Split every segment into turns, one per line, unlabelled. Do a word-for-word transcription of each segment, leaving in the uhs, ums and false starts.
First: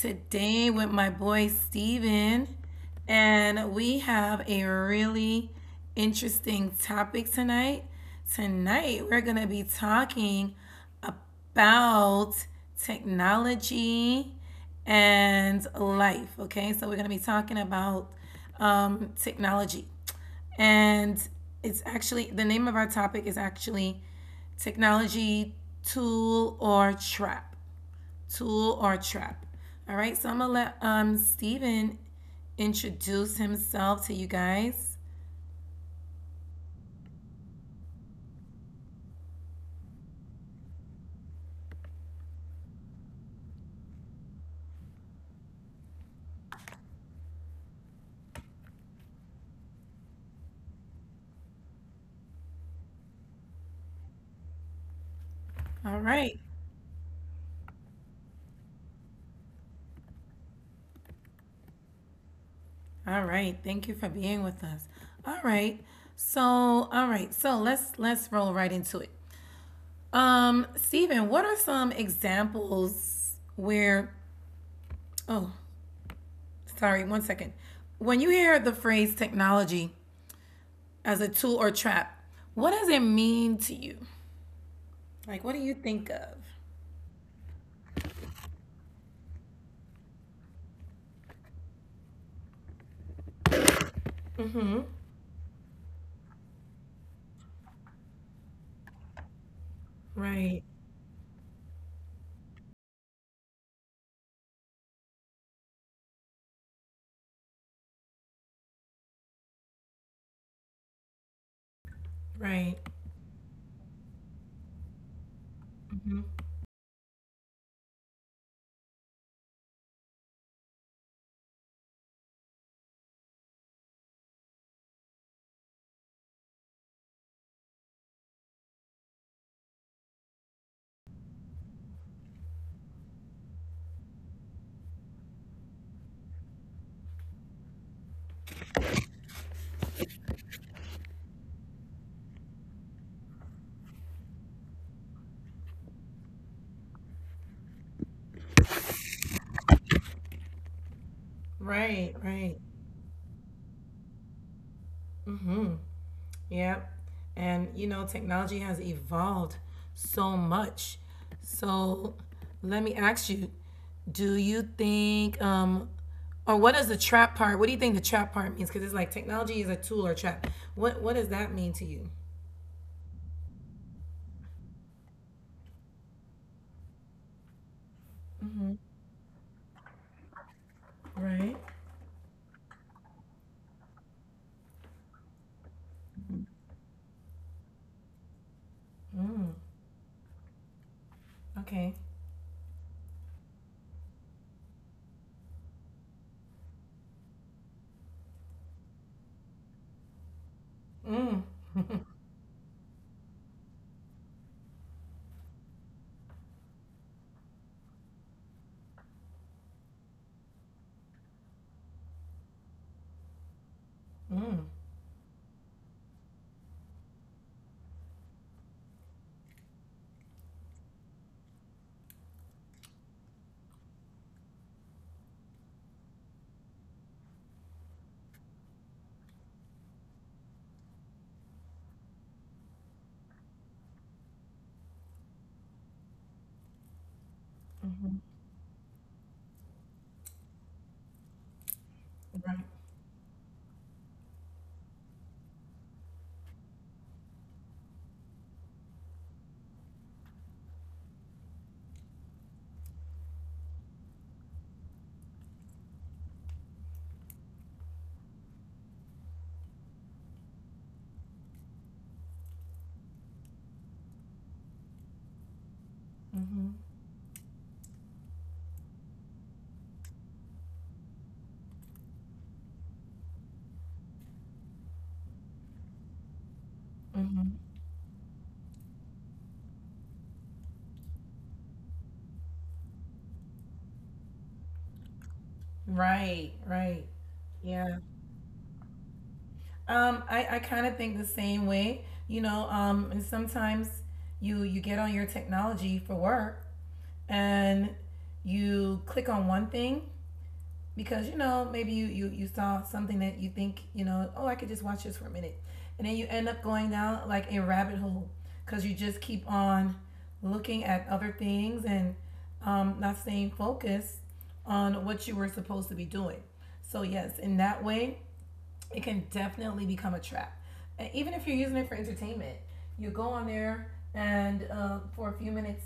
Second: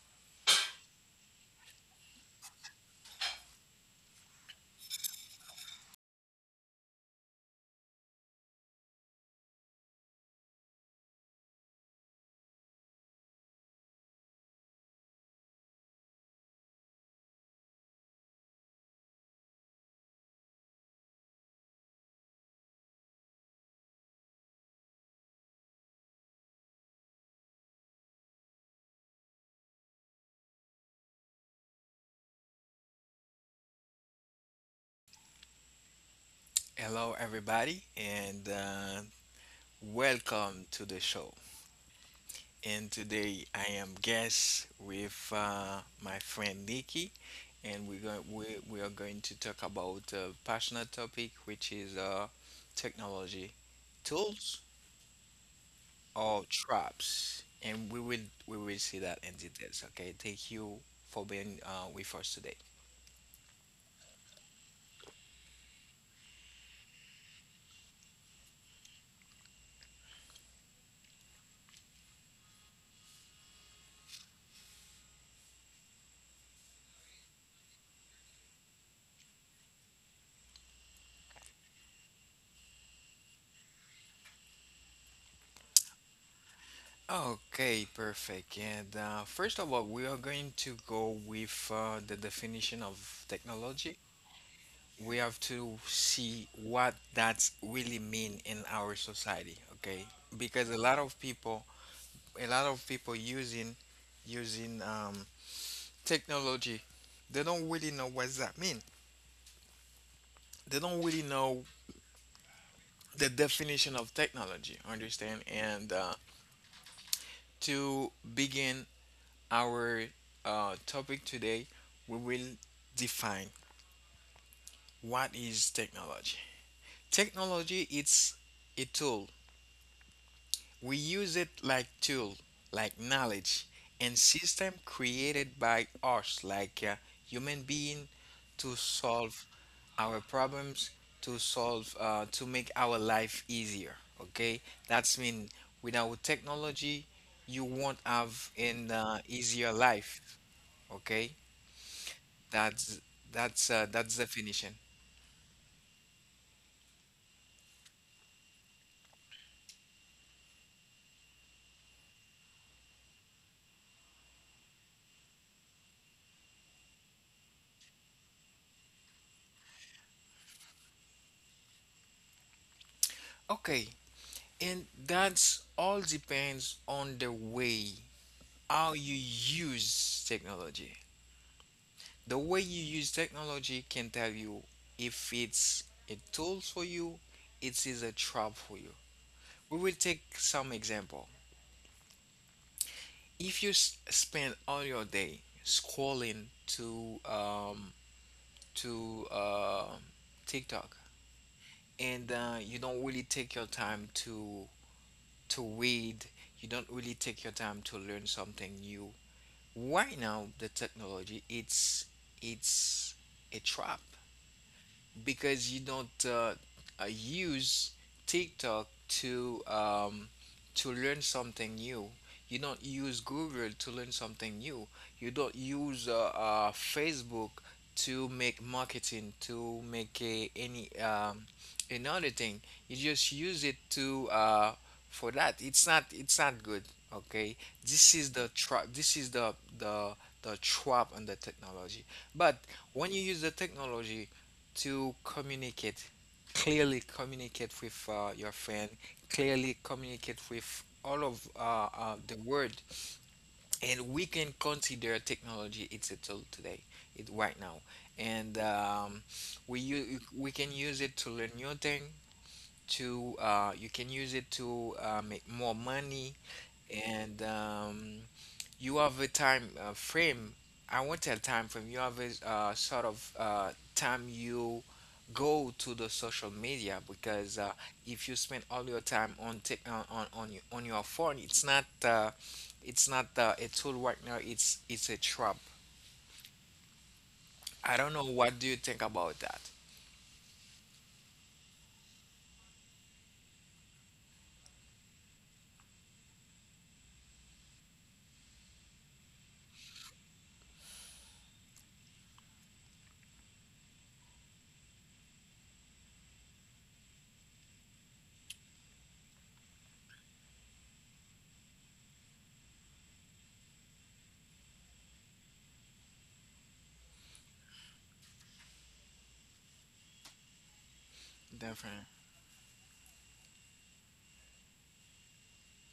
today with my boy Steven. And we have a really interesting topic tonight. Tonight, we're going to be talking about technology and life. Okay, so we're going to be talking about um, technology. And it's actually the name of our topic is actually technology tool or trap. Tool or trap. All right, so I'm gonna let um Steven introduce himself to you guys.
Hello, everybody, and uh, welcome to the show. And today I am guest with uh, my friend Nikki, and we're going we, we are going to talk about a passionate topic, which is uh, technology tools
All right.
or traps, and we will we will see that in details. Okay, thank you for being uh, with us today.
All right. Thank you for being with us. All right. So, all right. So, let's let's roll right into it. Um, Steven, what are some examples where oh, sorry, one second. When you hear the phrase technology, as a tool or trap. What does it mean to you? Like, what do you think of?
Okay, perfect. And uh, first of all, we are going to go with uh, the definition of technology. We have to see what that really mean in our society, okay?
Right,
Because a lot of people, a lot of people using using um, technology, they don't really know what that mean. They don't really know
right.
the definition of technology, understand? And uh,
Hmm.
to begin our uh, topic today, we will define what is technology. Technology it's a tool. We use it like tool, like knowledge and system created by us like uh, human being to solve our problems, to solve uh, to make our life easier. Okay? That's mean without technology you won't have an uh, easier life. Okay?
Right, right.
That's that's uh, that's definition.
Mm-hmm. Yeah. And you know, technology has evolved so much. So let me ask you, do you think, um, or what is the trap part? What do you think the trap part means? Because it's like technology is a tool or trap. What What does that mean to you?
Okay, and that's all depends on the way how you use technology.
Right.
The way you use technology can tell you if it's a tool for you, it is a trap for you. We will take some example.
Okay.
If you s- spend all your day scrolling to um, to uh, TikTok and uh, you don't really take your time to to read, you don't really take your time to learn something new. Right now, the technology it's it's a trap because you don't uh, uh, use TikTok to um, to learn something new. You don't use Google to learn something new. You don't use uh, uh, Facebook to make marketing to make a, any um, another thing. You just use it to uh, for that. It's not it's not good. Okay, this is the trap. This is the the the trap on the technology. But
Right.
when you use the technology to communicate clearly communicate with uh, your friend clearly communicate with all of uh, uh, the world and we can consider technology it's a tool today it right now and um, we u- we can use it to learn new thing to uh, you can use it to uh, make more money and um, you have a time uh, frame. I won't tell time frame. You have a uh, sort of uh, time you go to the social media because
Mm-hmm.
uh, if you spend all your time on tech on on on your, on your phone, it's not uh, it's not uh, a tool right now. It's it's a trap.
Right, right.
I
Yeah.
don't know. What do you think about that?
Um, I, I kind of think the same way, you know, um, and sometimes you you get on your technology for work and you click on one thing because, you know, maybe you, you, you saw something that you think, you know, oh, I could just watch this for a minute. And then you end up going down like a rabbit hole because you just keep on looking at other things and um, not staying focused on what you were supposed to be doing. So yes, in that way, it can definitely become a trap. And even if you're using it for
Definitely.
entertainment, you go on there and uh, for a few minutes,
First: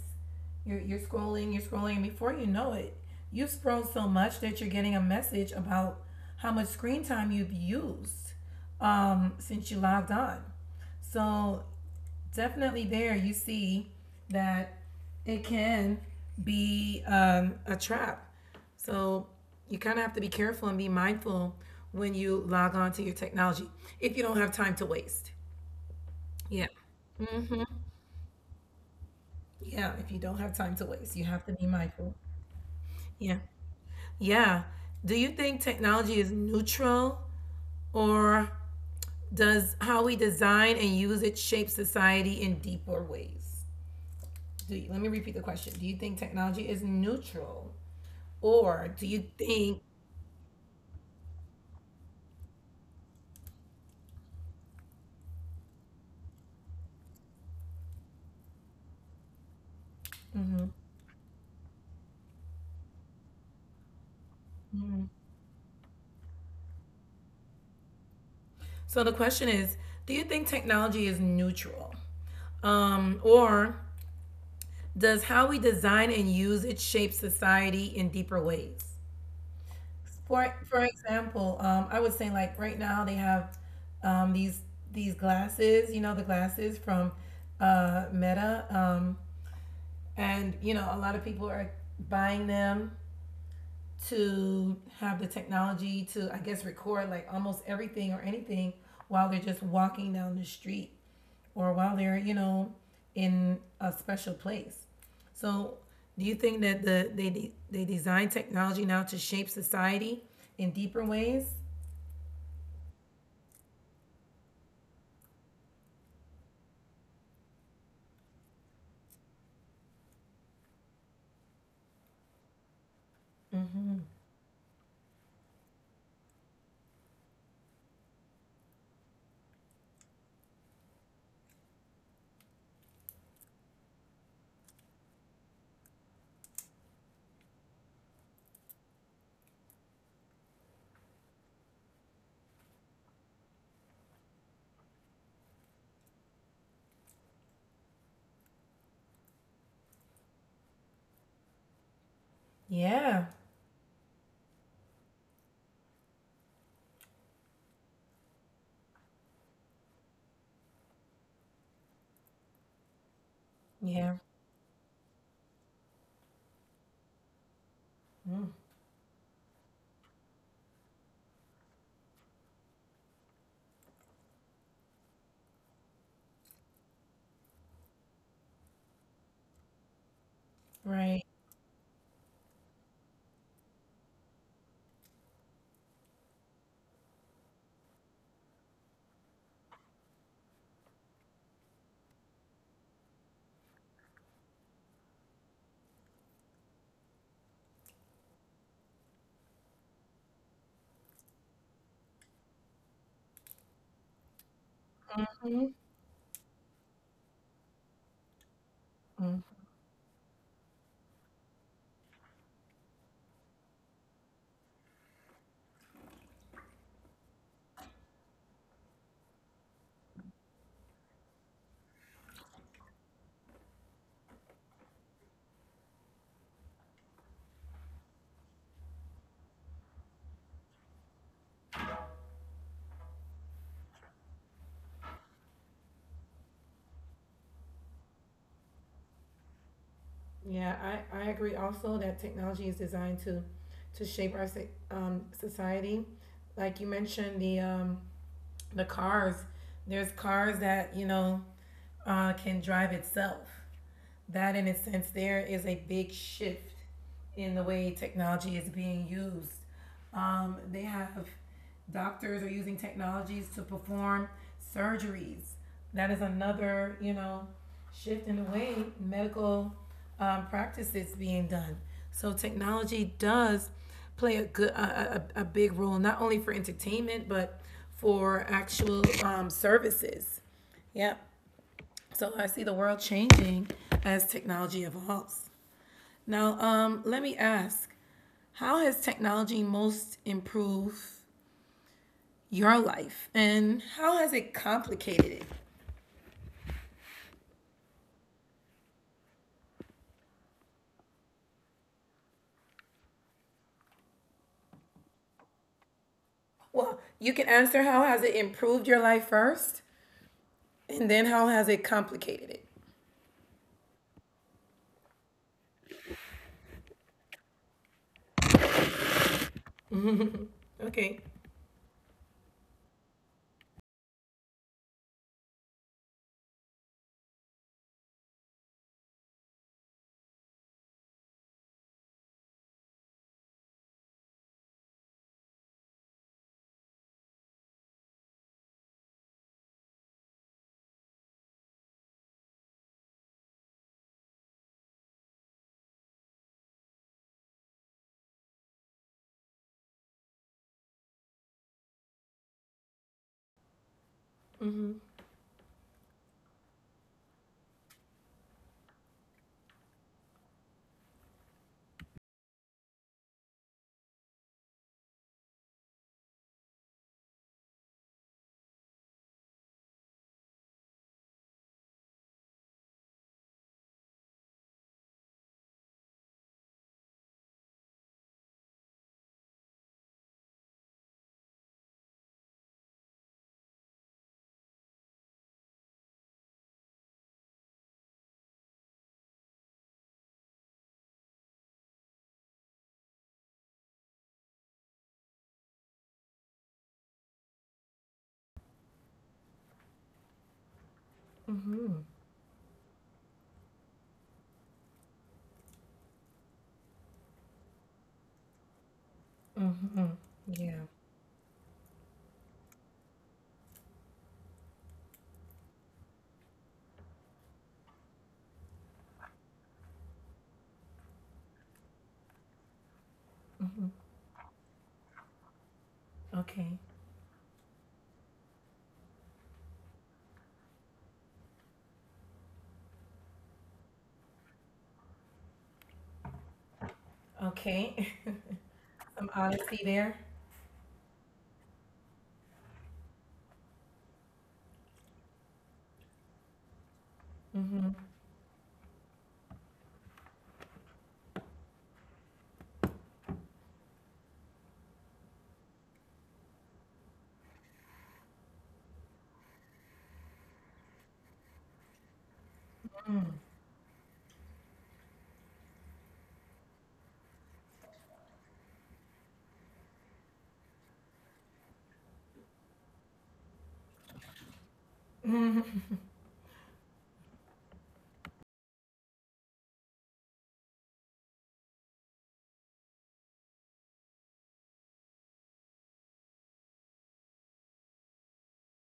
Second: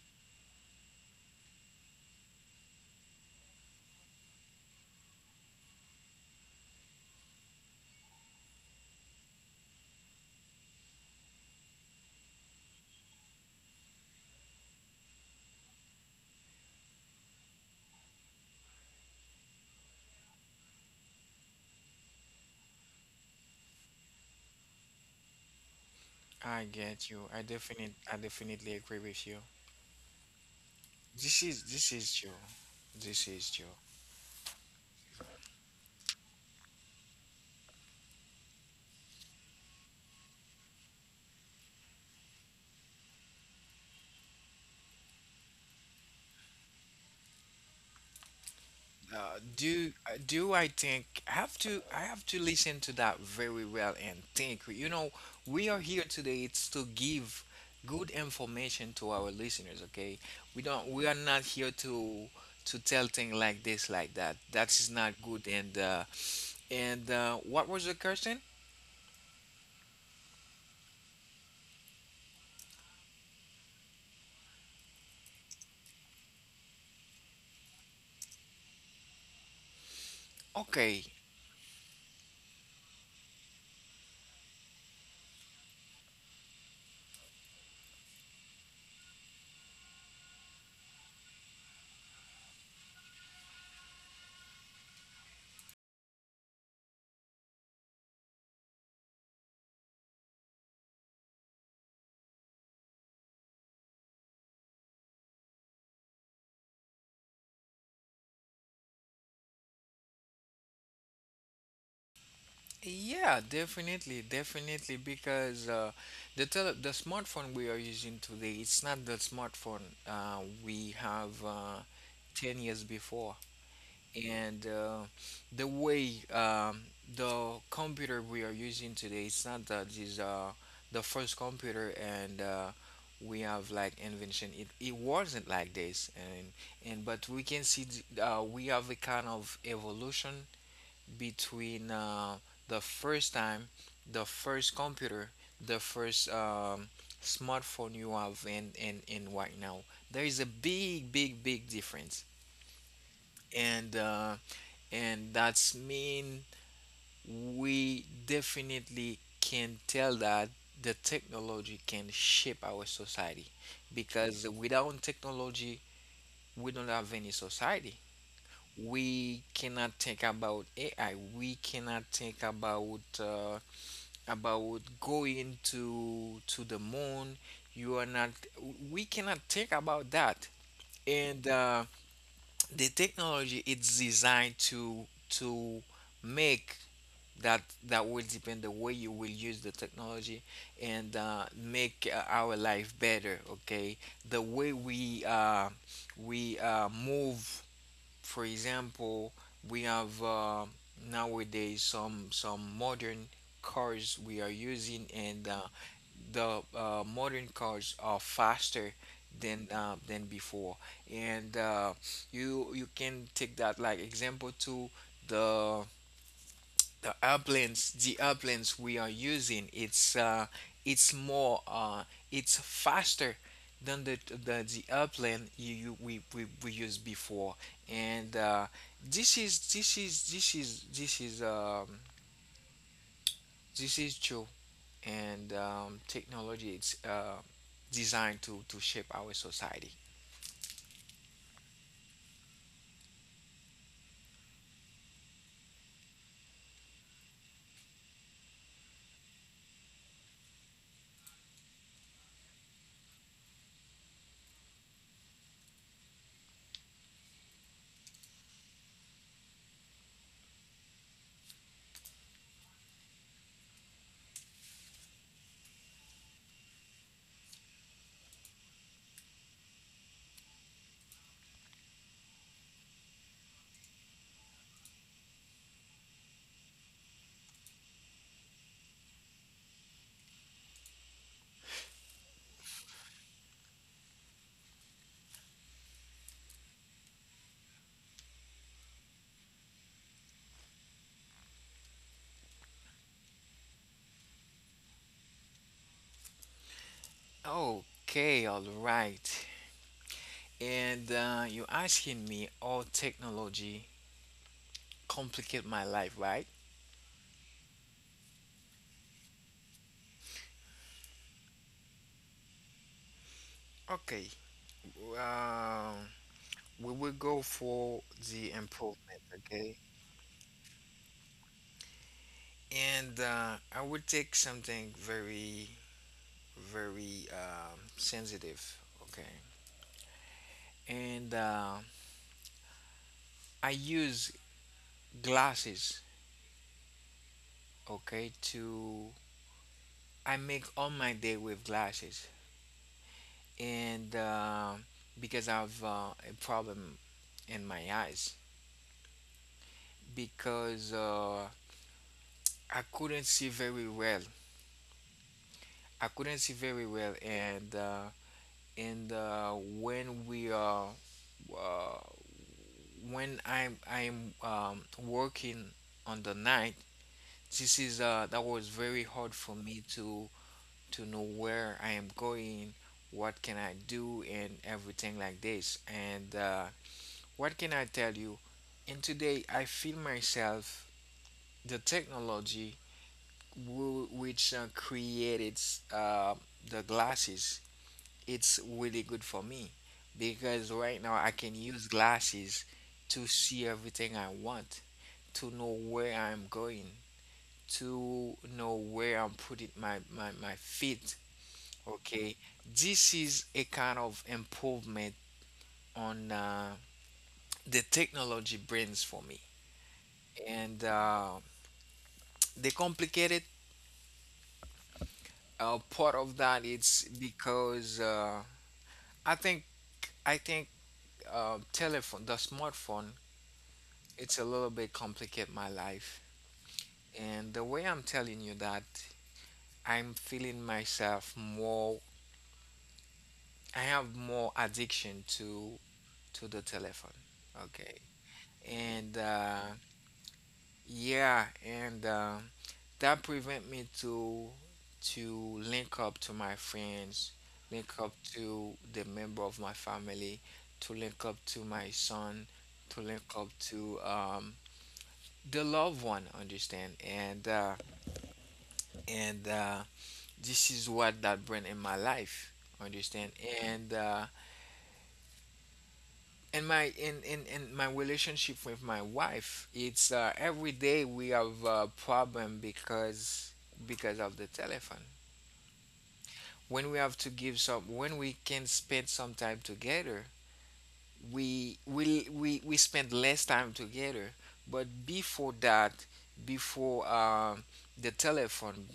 you're, you're scrolling, you're scrolling, and before you know it, you've scrolled so much that you're getting a message about how much screen time you've used um, since you logged on. So definitely there you see that it can be um, a trap. So you kind of have to be careful and be mindful when you log on to your technology if you don't have time to waste.
I
Yeah.
get you. I
Hmm.
definitely I definitely agree with you.
Yeah. If you don't have time to waste, you
This
have to
is
be
this is
mindful.
true. This
Yeah.
is true.
Yeah. Do you think technology is neutral or does how we design and use it shape society in deeper ways? Do you, let me repeat the question. Do you think technology is neutral, or do you
Uh,
think?
do uh, do I think I have to I have to listen to that very well and think. You know, we are here today. It's to give good information to our listeners. Okay, we don't we are not here to to tell things like this like that. That is not good. And uh, and uh, what was the question?
So the question is, do you think technology is neutral, um, or does how we design and use it shape society in deeper ways? For for
Okay.
example, um, I would say like right now they have um, these these glasses, you know, the glasses from uh, Meta, um, and you know a lot of people are buying them to have the technology to, I guess, record like almost everything or anything while they're just walking down the street or while they're, you know, in a special place. So, do you think that the they de- they design technology now to shape society in deeper ways?
Yeah, definitely, definitely, because uh, the tele the smartphone we are using today, it's not the smartphone uh, we have uh, ten years before. And uh, the way um, the computer we are using today, it's not that this uh, the first computer and uh, we have like invention. It, it wasn't like this, and and but we can see th- uh, we have a kind of evolution between uh, the first time, the first computer, the first um, smartphone you have, and, and, and right now. There is a big, big, big difference.
Yeah,
And, uh, and that's mean we definitely can tell that the technology can shape our society
yeah,
because without technology we don't have any society.
Mm.
We cannot think about AI. We cannot think about uh, about going to to the moon. You are not, we cannot think about that.
Right.
And uh, the technology it's designed to to make that. That will depend the way you will use the technology and uh, make uh, our life better. Okay, the way we uh, we uh, move, for example, we have uh, nowadays some some modern cars we are using and uh,
Mhm.
the uh, modern cars are faster
Mm.
than uh, than before, and uh, you you can take that like example to the the airplanes. The airplanes we are using it's uh, it's more uh, it's faster than the the, the airplane you, you we, we we used before, and uh, this is this is this is this is um, this is true and um, technology it's uh, designed to, to shape our society.
Yeah, I, I agree also that technology is designed to to shape our so- um, society. Like you mentioned, the um, the cars. There's cars that you know uh, can drive itself that in a sense there is a big shift in the way technology is being used. Um, they have doctors are using technologies to perform surgeries. That is another, you know, shift in the way medical um, practice is being done. So technology does play a good a, a, a big role not only for entertainment but for actual um, services. Yep. So I see the world changing as technology evolves. Now, um, let me ask how has technology most improved your life and how has it complicated it?
Okay, all right. And uh, you're asking me, all technology complicate my life, right?
Well, you can answer how has it improved your life first and then how has it complicated it?
Okay. Um, we will go for the improvement, okay?
Okay.
And uh, I will take something very, very um, sensitive, okay? And uh, I use glasses, okay, to I make all my day with glasses, and uh, because I've uh, a problem in my eyes, because uh, I couldn't see very well.
Mm-hmm.
I couldn't see very well, and uh, and uh, when we are uh, when I'm I'm um, working on the night, this is uh, that was very hard for me to to know where I am going, what can I do, and everything like this. And uh, what can I tell you? And today I feel myself the technology wh- which uh, created uh, the glasses. It's really good for me because right now I can use glasses to see everything I want, to know where I'm going, to know where I'm putting my, my, my feet. Okay, this is a kind of improvement on uh, the technology brings for me.
Mm-hmm.
And
Yeah.
uh, the complicated uh, part of that it's because uh, I think I think uh, telephone the smartphone
Mm-hmm.
it's a little bit complicate my life
Okay.
and the way I'm telling you that I'm feeling myself more I have more addiction to to the telephone, okay,
Okay.
and
Some
uh,
honesty there.
yeah, and um, that prevent me to to link up to my friends, link
Mm-hmm.
up to the member of my family, to link up to my son, to link up to um, the loved one. Understand? And uh, and uh, this is what that bring in my life. Understand? And uh, in my in, in in my relationship with my wife it's uh, every day we have a problem because because of the telephone. When we have to give some when we can spend some time together we we we, we spend less time together, but before that, before um the telephone,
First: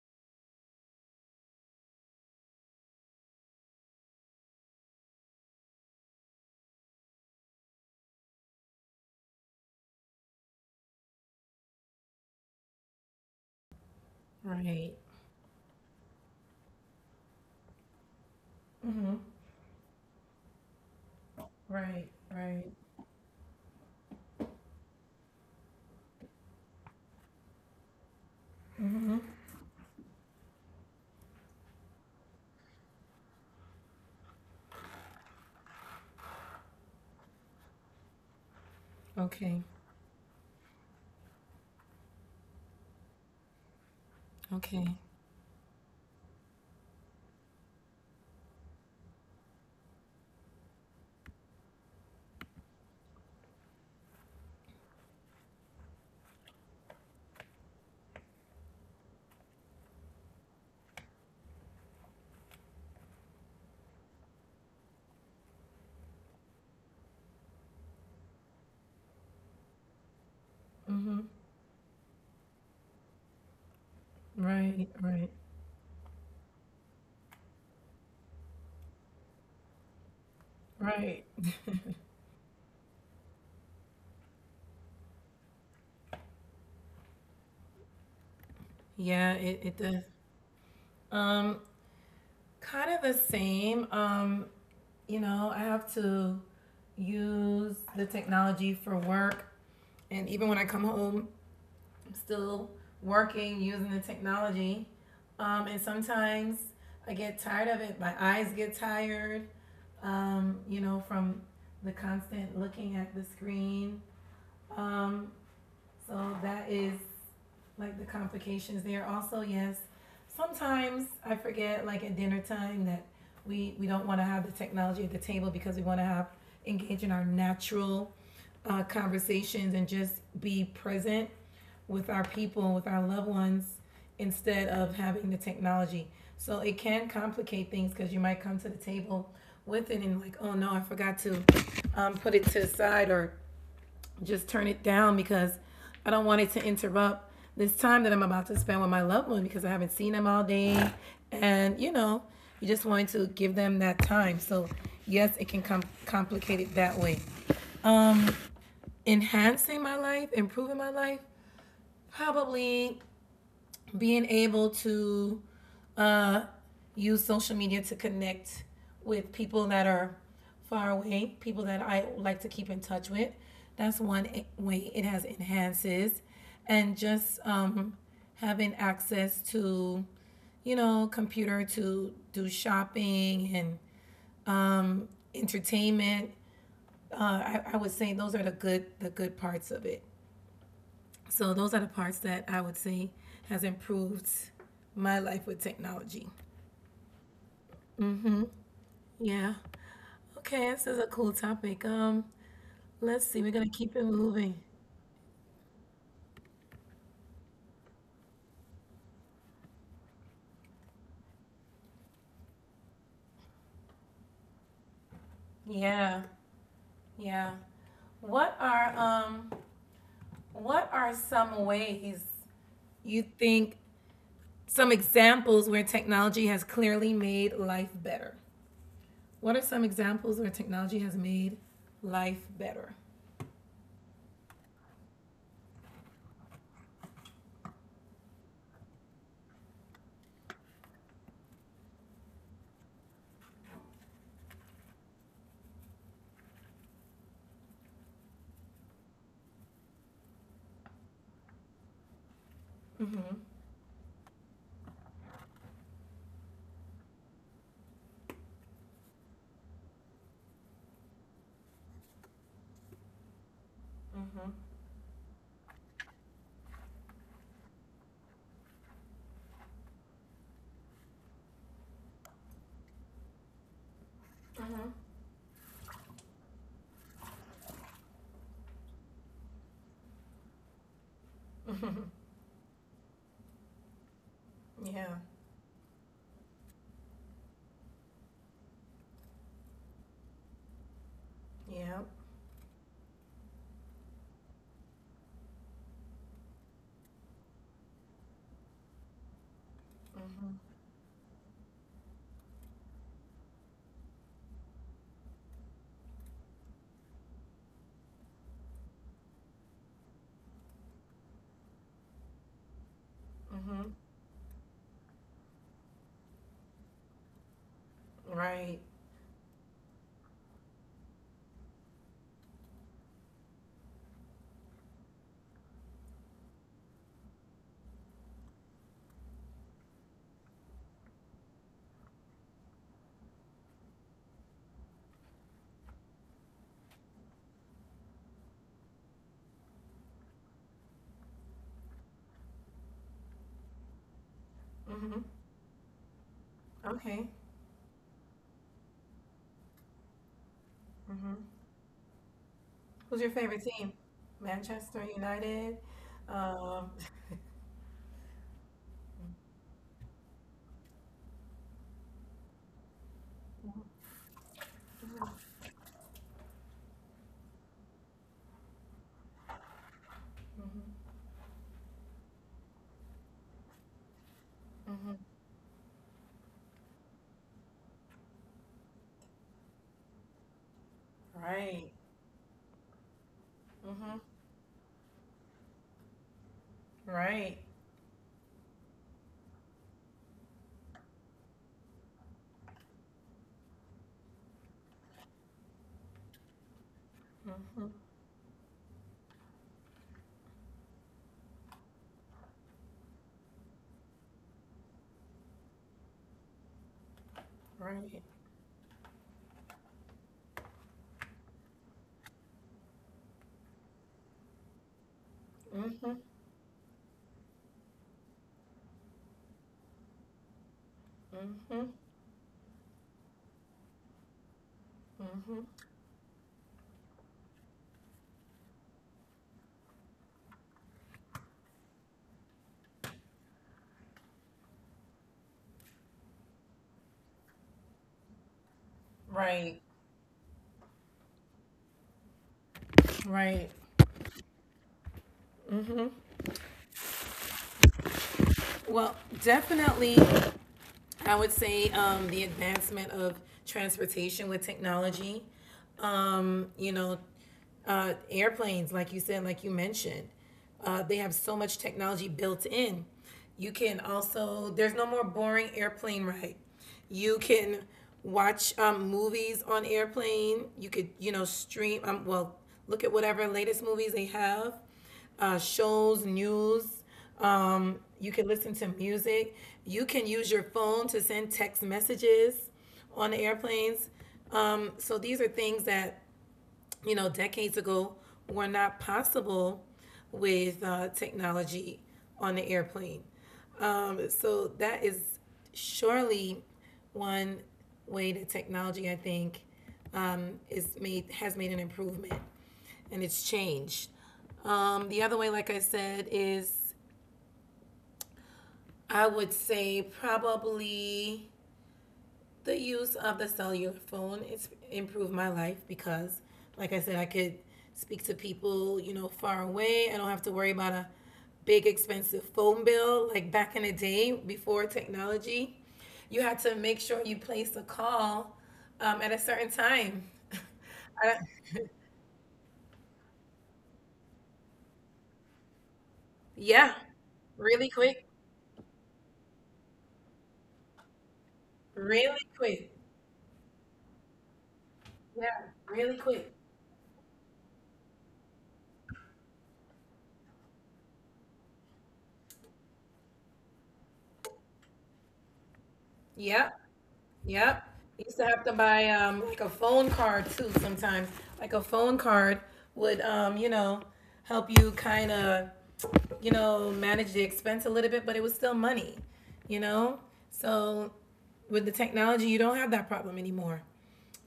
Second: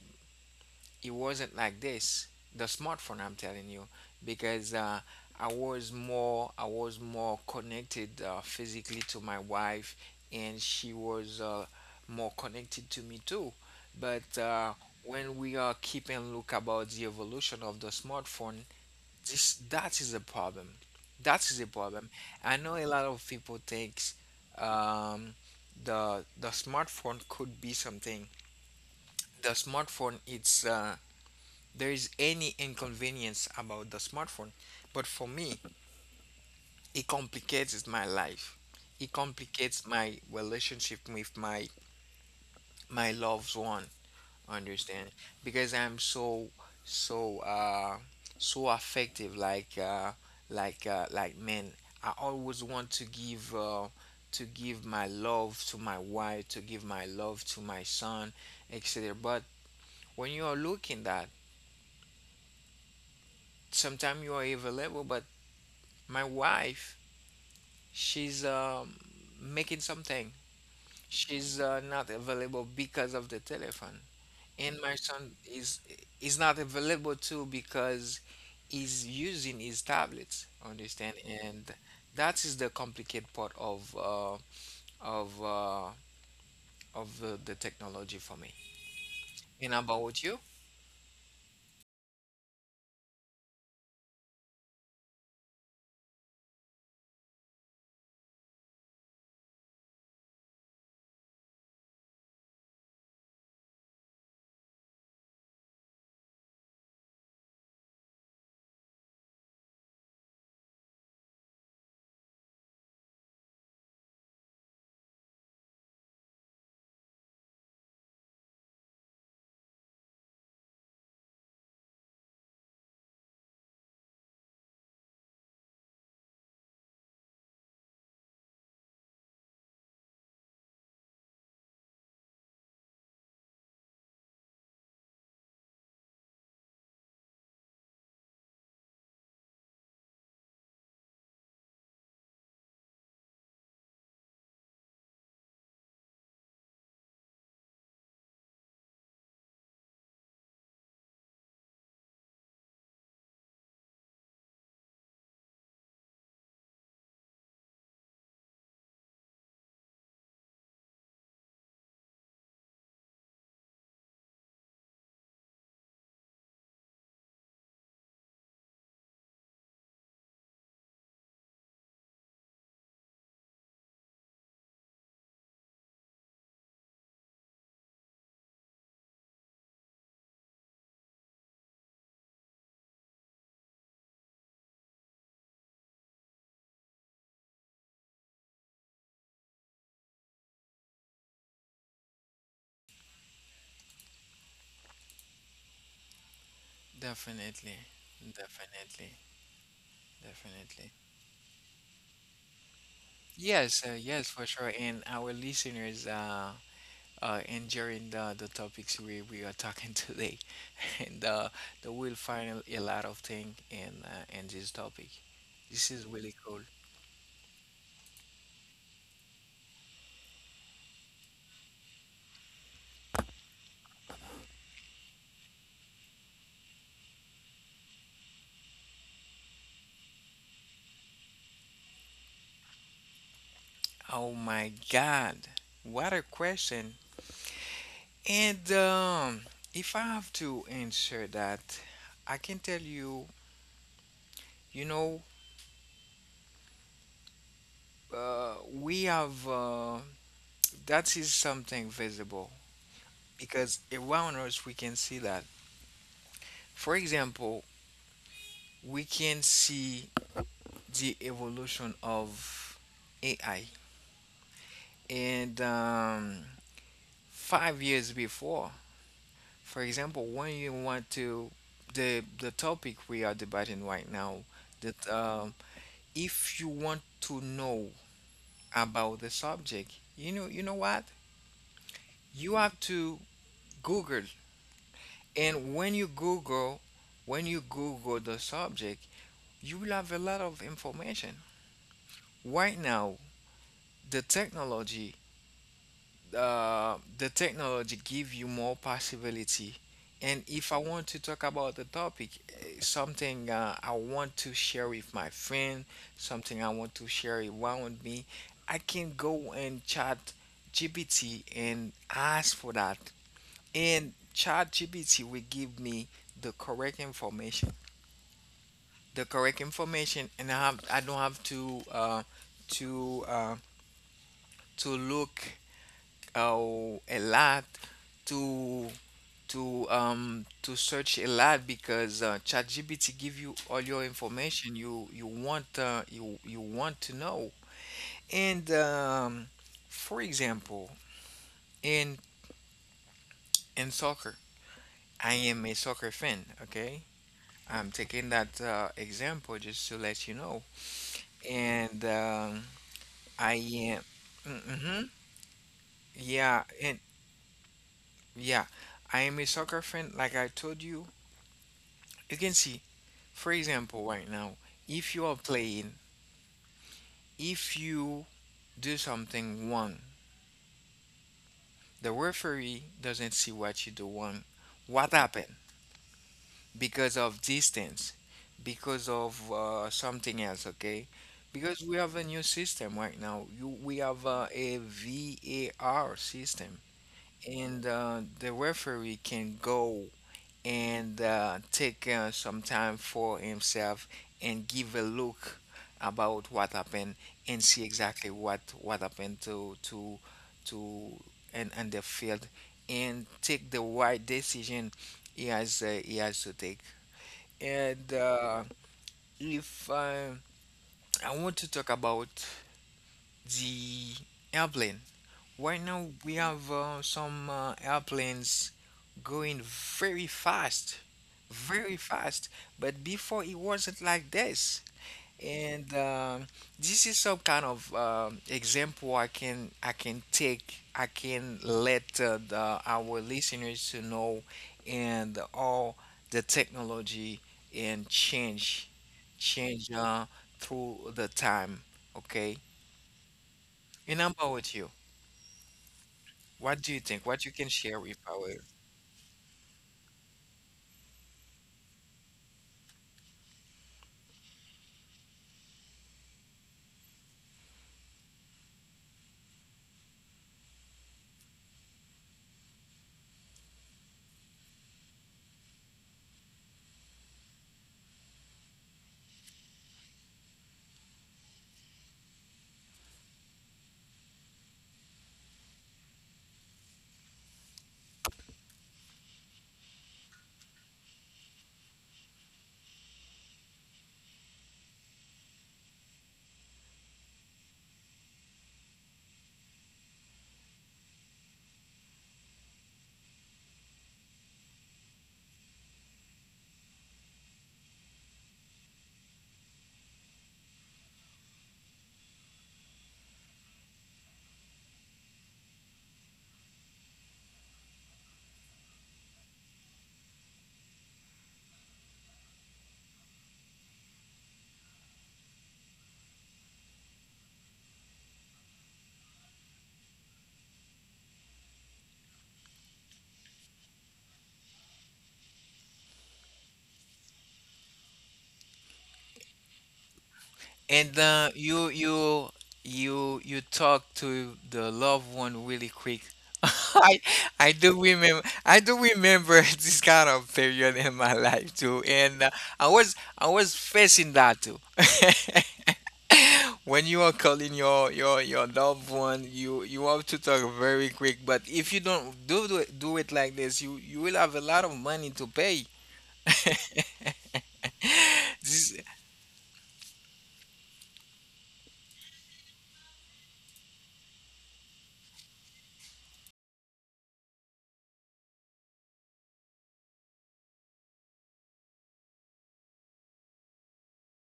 it wasn't like this, the smartphone I'm telling you, because uh, i was more i was more connected uh, physically to my wife and she was uh, more connected to me too, but uh,
Right.
when we are keeping look about the evolution of the smartphone,
Mm-hmm.
this that is a problem. That is a
Right.
problem. I
Right.
know a lot of people thinks, um, the the smartphone could be something, the smartphone it's uh, there is any inconvenience about the smartphone, but for me, it complicates my life. It
Okay.
complicates my relationship with my my loved one.
Okay.
Understand? Because I'm so so uh so affective. Like uh like uh like man, I always want to give uh to give my love to my wife, to give my love to my son, et cetera. But when you are looking that, sometimes you are available, but my wife, she's um, making something.
Mm-hmm.
She's uh, not available because of the telephone. And
Right,
my son
right,
is is not available too because he's using his tablets. Understand?
right.
And that is the complicated part of uh, of uh, of the, the technology for me.
Yeah, it,
And
it does.
about you?
Um, kind of the same. Um, you know, I have to use the technology for work, and even when I come home, I'm still working using the technology. Um, and sometimes I get tired of it. My eyes get tired, um, you know, from the constant looking at the screen. Um, so that is like the complications there. Also, yes, sometimes I forget, like at dinner time, that we we don't want to have the technology at the table because we want to have engage in our natural uh, conversations and just be present with our people, with our loved ones, instead of having the technology. So it can complicate things because you might come to the table with it and like, oh no, I forgot to um, put it to the side or just turn it down because I don't want it to interrupt this time that I'm about to spend with my loved one because I haven't seen them all day. And, you know, you just want to give them that time. So, yes, it can com- complicate it that way. Enhancing my life, improving my life, probably being able to uh, use social media to connect with people that are far away, people that I like to keep in touch with. That's one e- way it has enhances, and just um, having access to, you know, computer to do shopping and entertainment. Uh, I, I would say those are the good the good parts of it. So those are the parts that I would say has improved my life with technology.
Definitely, definitely,
Yeah. Okay, this
definitely.
is a cool topic. Um, let's see, we're gonna
Yes, uh,
keep it
yes, for
moving.
sure. And our listeners, uh, uh, enjoying the, the topics we, we are talking today. And uh, they will find a lot of things in, uh, in this topic. This is
Yeah,
really cool.
yeah. What are um what are some ways you think some examples where technology has clearly made life better? What are some examples where technology has made life better?
Oh my God, what a question. And um, if I have to answer that, I can tell you, you know, uh, we have uh, that is something visible
Mm-hmm.
because around us we can see that. For example, we can see the evolution of A I.
Mm-hmm.
And um, five years before, for example, when you want to the the topic we are debating right now,
Mm-hmm.
that um, if you want to know about the subject, you know, you know what? You have to Google,
Yeah.
and when you Google, when you Google the subject, you will have a lot of information.
Yeah.
Right now, the technology uh, the technology give you more possibility. And if I want to talk about the topic, eh, something uh, I want to share with my friend, something I want to share around me, I can go and chat G P T and ask for that.
Mm-hmm.
And chat G P T will give me the correct information.
Right.
The correct information, and I, have, I don't have to uh, to uh, to look uh, a lot to to um to search a lot because uh, ChatGPT give you all your information you you want, uh, you you want to know. And um, For example, in in soccer,
Mm-hmm.
I am a soccer fan. Okay,
Okay.
I'm taking that uh, example just to let you know.
Mm-hmm.
And um,
Who's your
I
favorite team?
am, mm-hmm,
Manchester United?
yeah,
Um,
and yeah, I am a soccer fan. Like I told you, you can see, for example, right now, if you are playing, if you do something wrong. The referee doesn't see what you do wrong. What
Mm-hmm.
happened? Because of distance, because of uh, something else, okay? Because
Right.
we have a new system right now. You, we
Mm-hmm.
have uh, a V A R system,
Right.
and uh, the referee can go and uh, take uh, some time for himself and give a look about what happened and see
Mm-hmm.
exactly what what happened to to to and and the field and take the right decision he has uh, he has to take. And
Right.
uh, if uh, I want to talk about the airplane. Right now
Mm-hmm.
we have uh, some uh, airplanes going very fast,
Mm-hmm.
very fast. But before it wasn't like this.
Mm-hmm.
And um, This is some kind of um, example I can I can take. I can let uh, the, our listeners to know and all the technology and change
Right.
change uh, through the time. Okay.
Right.
And how about you? What do you think? What you can share with our.
Well, definitely, I would say um, the advancement of transportation with technology. Um, you know, uh, airplanes, like you said, like you mentioned, uh, they have so much technology built in. You can also, there's no more boring airplane ride. You can watch um, movies on airplane. You could, you know, stream. Um, well, look at whatever latest movies they have, uh, shows, news. Um, you can listen to music. You can use your phone to send text messages on airplanes. Um, so these are things that you know, decades ago were not possible with uh, technology on the airplane. Um, so that is surely one way that technology, I think, um, is made has made an improvement and it's changed. Um, the other way, like I said, is I would say probably the use of the cellular phone it's improved my life because like I said I could speak to people you know far away. I don't have to worry about a big expensive phone bill like back in the day. Before technology you had to make sure you placed a call um, at a certain time.
And
I,
uh, you you you you talk to the loved one really quick.
yeah
I I
really
do
quick.
remember. I do remember this kind of period in my life too,
Really
and uh, I
quick.
was I was facing that too.
Yeah really quick.
When you are calling your your your loved one, you you have to talk very quick. But if you don't do do it, do it like this, you you will have a lot of money to pay.
Yeah. Yep. Used to have to
This,
buy um like a phone card too sometimes. Like a phone card would um, you know, help you kind of, you know, manage the expense a little bit, but it was still money, you know? So with the technology, you don't have that problem anymore.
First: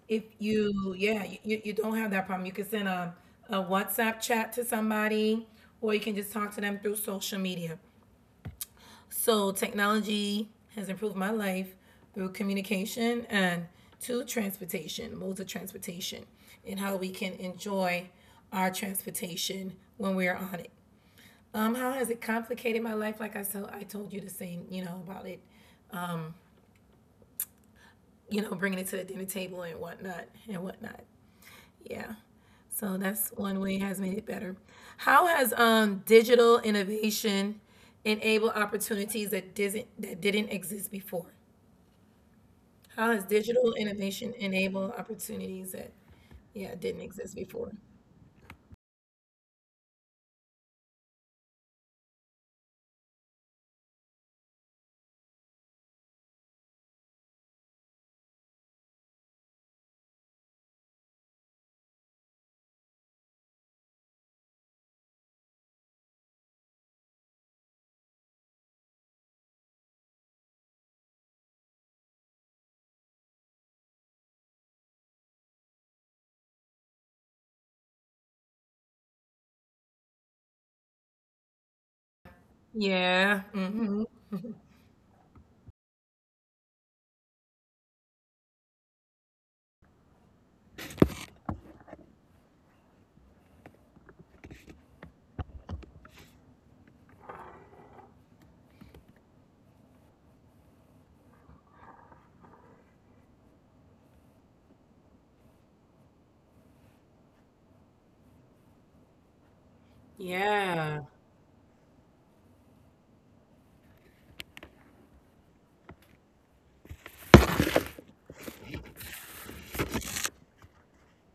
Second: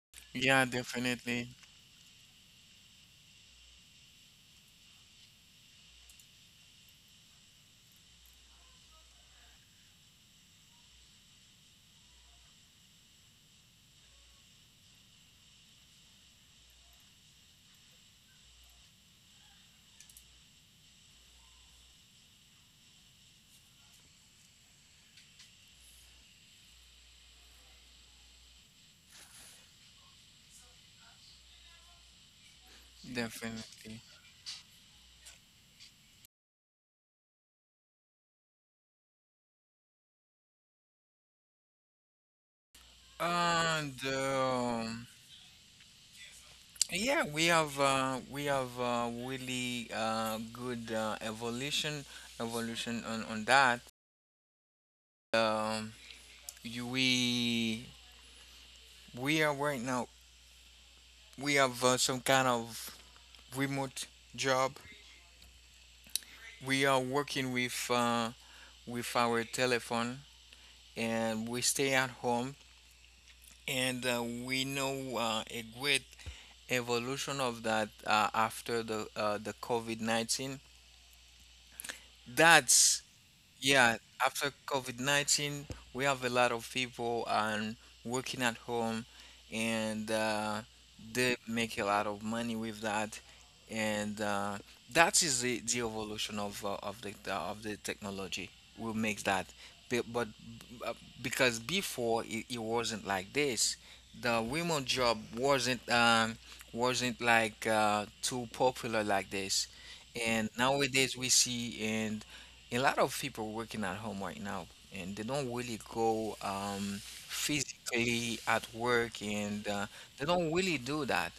If
yeah,
you, yeah, you,
definitely,
you you don't have that problem. You can send a, a WhatsApp chat to somebody or you can just talk to them through social media. So technology has improved my life through communication and to transportation, modes of transportation, and how we can enjoy our transportation when we're on it. Um, how has it complicated my life? Like I told, I told you the same, you know, about it, you know, bringing it to the dinner table and whatnot and whatnot. Yeah. So that's one way it has
definitely.
made it better. How has um, digital innovation enabled opportunities that didn't that didn't exist before? How has digital
And
innovation enabled
um,
opportunities that yeah didn't
Yeah,
exist
we
before?
have uh, we have uh, really uh, good uh, evolution evolution on on that. Um, you, we we are right now we have uh, some kind of remote job. We are working with uh, with our telephone, and we stay at home, and uh, we know uh, a great evolution of that uh, after the uh, the COVID nineteen. That's
Yeah.
Yeah,
Hmm.
after COVID nineteen, we have a lot of people, um, working at home, and uh, they make a lot of money with that. And uh, that is the, the evolution of, uh, of the the- of the technology. We make that. Be- But, uh, because before it, it wasn't like this. The women job wasn't um, wasn't like uh, too popular like this. And
Yeah.
nowadays we see and a lot of people working at home right now, and they don't really go um, physically at work, and uh, they don't really do that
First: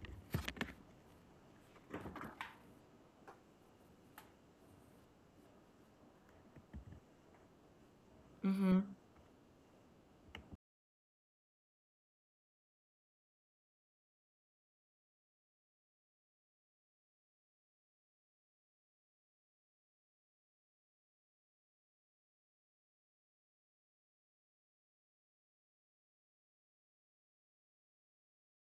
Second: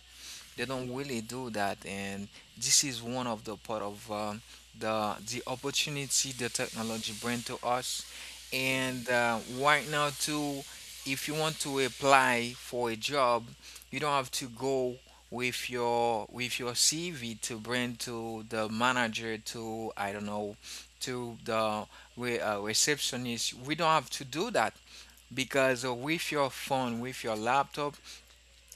they don't really do that, and this is one of the part of um, the the opportunity the technology bring to us.
Hmm.
And uh, right now too, if you want to apply for a job, you don't have to go with your with your C V to bring to the manager, to I don't know, to the re- uh, receptionist. We don't have to do that because, uh, with your phone, with your laptop,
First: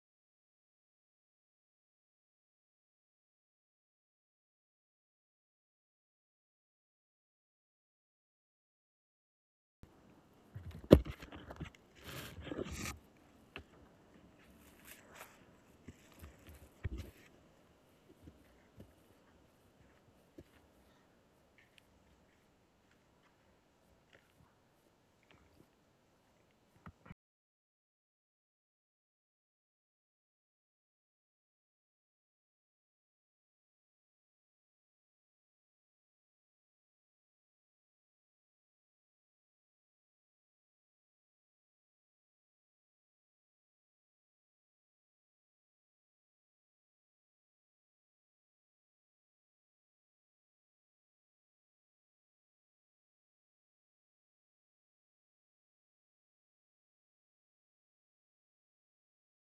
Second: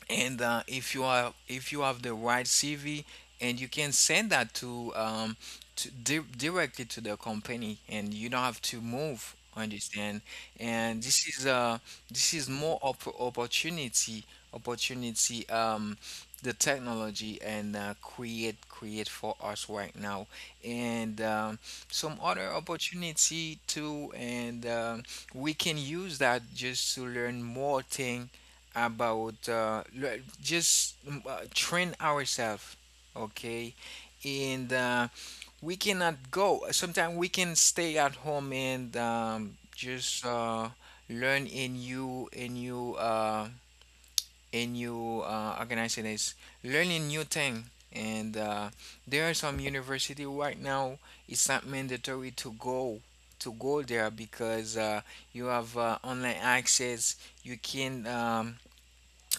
and uh, if you are if you have the right C V, and you can send that to, um to di- directly to the company, and you don't have to move, understand? And this is, uh this is more op- opportunity opportunity, um the technology, and uh, create create for us right now. And um, some other opportunity too. And um, we can use that just to learn more thing about, uh, le- just mm, uh, train ourselves, okay? And uh, we cannot go. Sometimes we can stay at home and um, just uh, learn a new, a new, uh, a new uh, organization is learning new thing. And uh, there are some university right now. It's not mandatory to go to go there because uh, you have uh, online access. You can um,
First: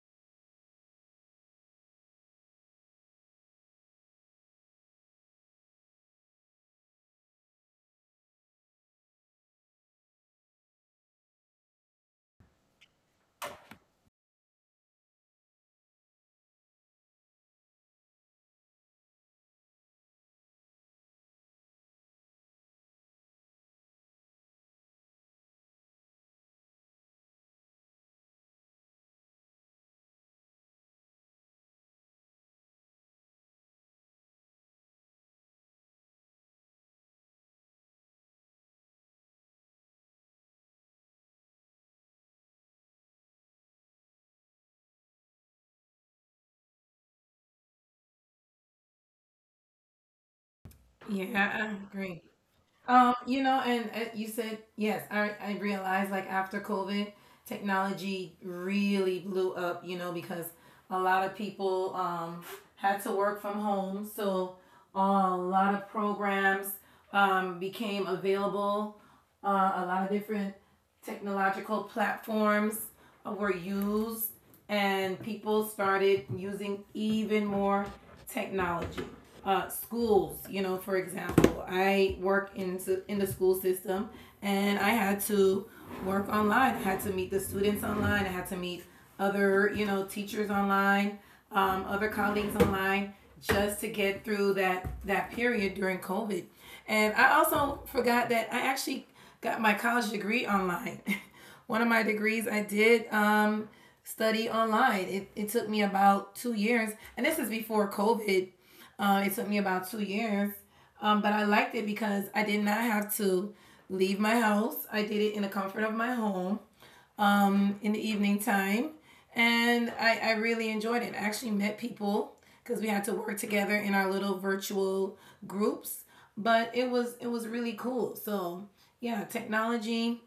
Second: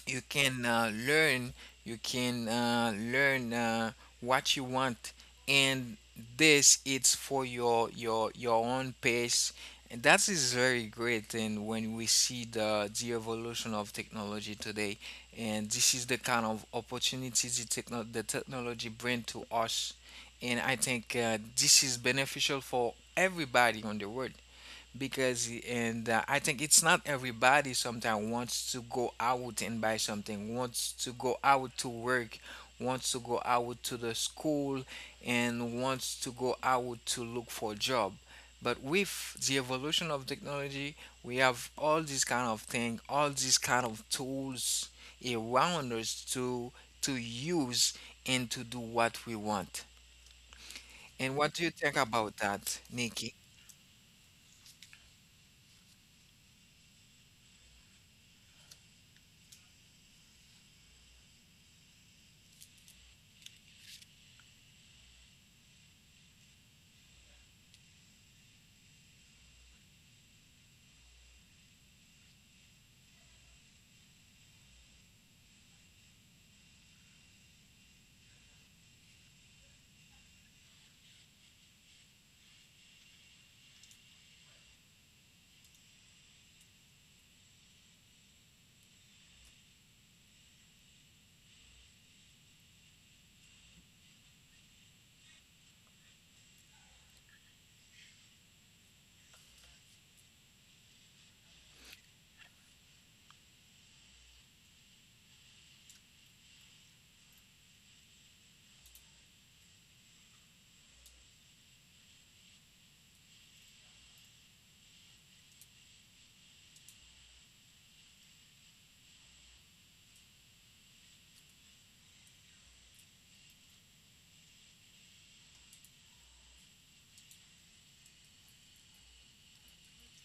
you can uh, learn you can uh, learn uh, what you want, and this it's for your your your own pace. And that is very great. And when we see the the evolution of technology today, and this is the kind of opportunities the, techno- the technology bring to us. And I think uh, this is beneficial for everybody on the world. Because and uh, I think it's not everybody sometimes wants to go out and buy something, wants to go out to work, wants to go out to the school, and wants to go out to look for a job. But with the evolution of technology, we have all these kind of thing, all these kind of tools around us to to use and to do what we want. And
Yeah,
what do
I
you think
agree.
about that,
Um,
Nikki?
you know, and uh, you said yes. I I realized like after COVID, technology really blew up. You know, because a lot of people um had to work from home, so a lot of programs um became available. Uh, a lot of different technological platforms were used and people started using even more technology. Uh, schools, you know, for example, I work into in the school system, and I had to work online. I had to meet the students online. I had to meet other, you know, teachers online, um, other colleagues online, just to get through that that period during COVID. And I also forgot that I actually got my college degree online. One of my degrees I did um, study online. It, it took me about two years, and this is before COVID. Uh, it took me about two years, um, but I liked it because I did not have to leave my house. I did it in the comfort of my home um, in the evening time. And I, I really enjoyed it. I actually met people because we had to work together in our little virtual groups. But it was it was really cool. So yeah, technology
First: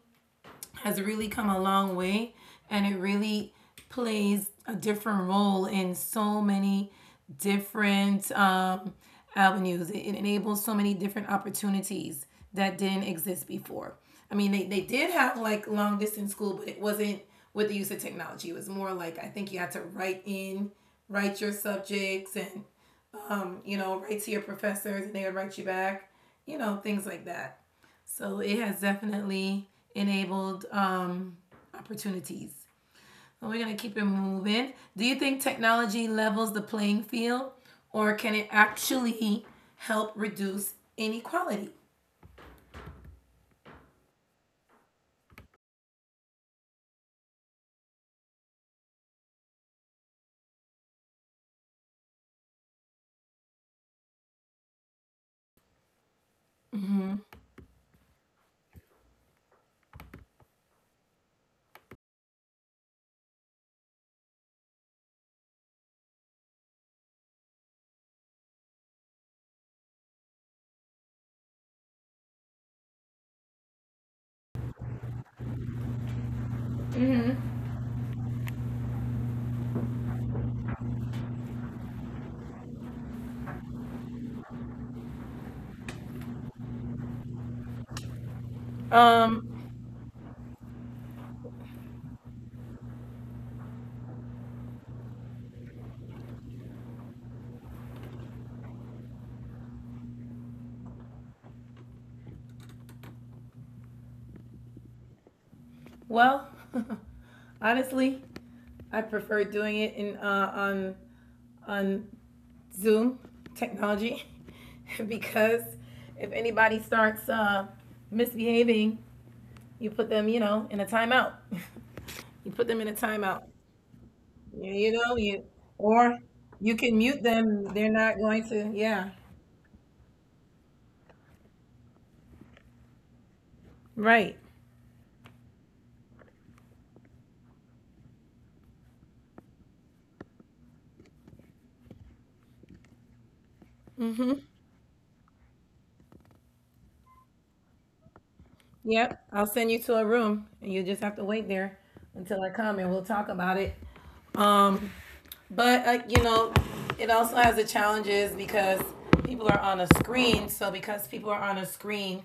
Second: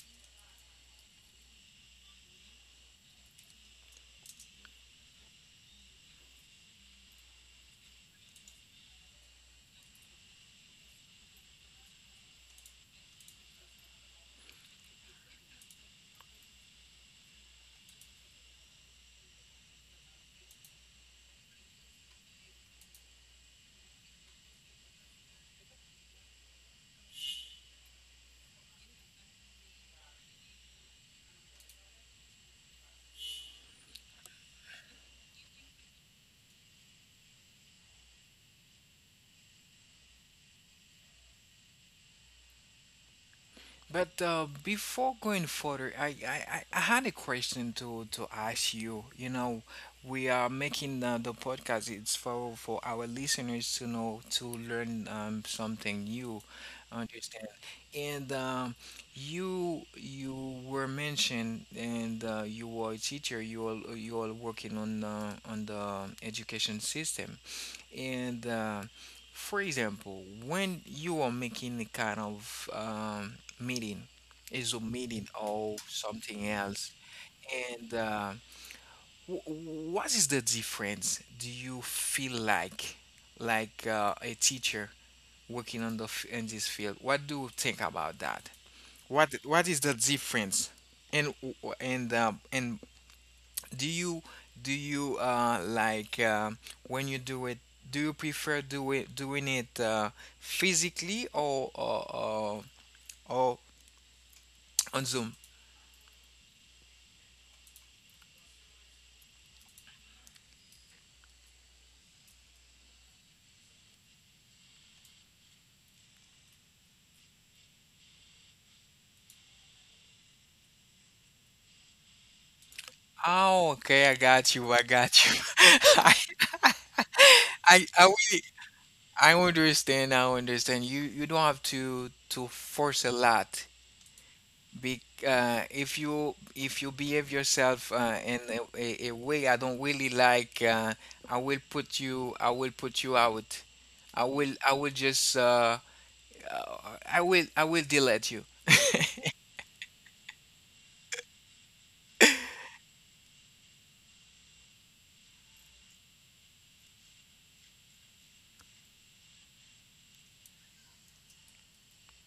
has really come a long way, and it really plays a different role in so many different um, avenues. It, it enables so many different opportunities that didn't exist before. I mean, they, they did have like long distance school, but it wasn't with the use of technology. It was more like I think you had to write in, write your subjects, and um, you know, write to your professors, and they would write you back. You know, things like that. So it has definitely enabled um, opportunities. And we're going to keep it moving. Do you think technology levels the playing field, or can it actually help reduce inequality?
But uh, before going further, I, I, I I had a question to, to ask you. You know, we are making uh, the podcast. It's for for our listeners to know, to learn um, something new,
Mm-hmm.
understand. And um, you you were mentioned, and uh, you were a teacher. You all you all working on, uh, on the education system. And uh, for example, when you are making a kind of um, meeting, a Zoom meeting or something else.
Mm-hmm.
And uh, w- what is the difference? Do you feel like, like uh, a teacher working on the f- in this field? What do you think about that? What
Um,
what is the difference? And w- w- and uh, and do you do you uh like um when you do it, do you prefer do it, doing it, uh physically, or or or, or on Zoom?
well, honestly, I prefer doing it in uh, on on Zoom technology because if anybody starts uh, misbehaving, you put them, you know, in a timeout. You put them in a timeout.
Oh, okay, I got you.
Yeah,
I
you know,
got you.
you
I,
or you can mute them.
I
They're
I
not
really
going to. Yeah,
I understand. I understand. You you don't have to to force a lot.
right.
Be, uh, if you if you behave yourself, uh, in a, a, a way I don't really like, uh, I will put you I will put you out. I
Hmm.
will I will just uh, uh, I will I will delete you.
Yep. I'll send you to a room, and you just have to wait there until I come, and we'll talk about it. Um, but uh, you know, it also has the challenges because people are on a screen. So because people are on a screen,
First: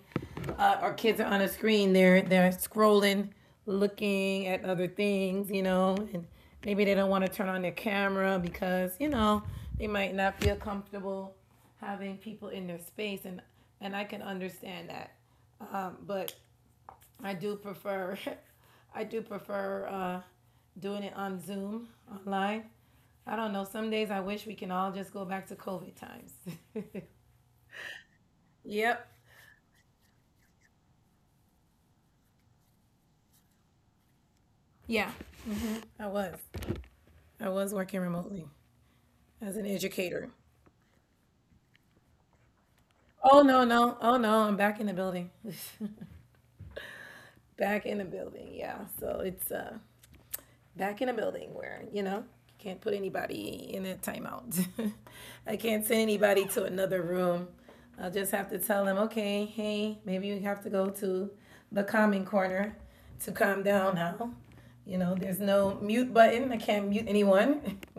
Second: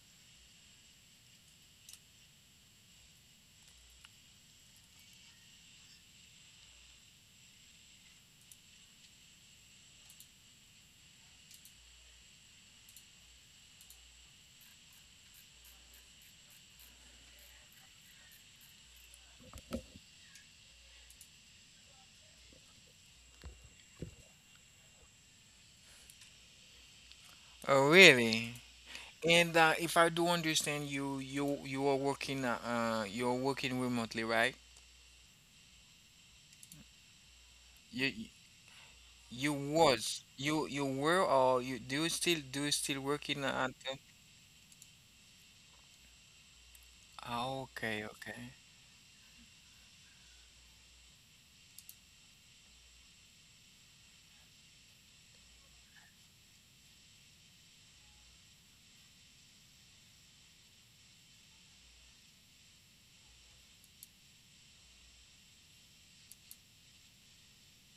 uh, our kids are on a screen. They're they're scrolling, looking at other things, you know, and maybe they don't want to turn on their camera because you know they might not feel comfortable having people in their space, and and I can understand that. Um, but I do prefer, I do prefer uh, doing it on Zoom online. I don't know. Some days I wish we can all just go back to COVID times.
Oh really?
Yep.
And uh, if I do understand you, you you are working uh, uh, you're working remotely, right?
Yeah. I was. I was working
You
remotely.
you
As an
was
educator.
you you were or you do you still do you still
Oh
working
no,
uh,
no,
at?
oh no, I'm back in the building.
Ah,
Back in the
okay,
building,
okay.
yeah. So it's uh back in a building where, you know, you can't put anybody in a timeout. I can't send anybody to another room. I'll just have to tell them, okay, hey, maybe you have to go to the calming corner to calm down now. You know, there's no mute button. I can't mute anyone.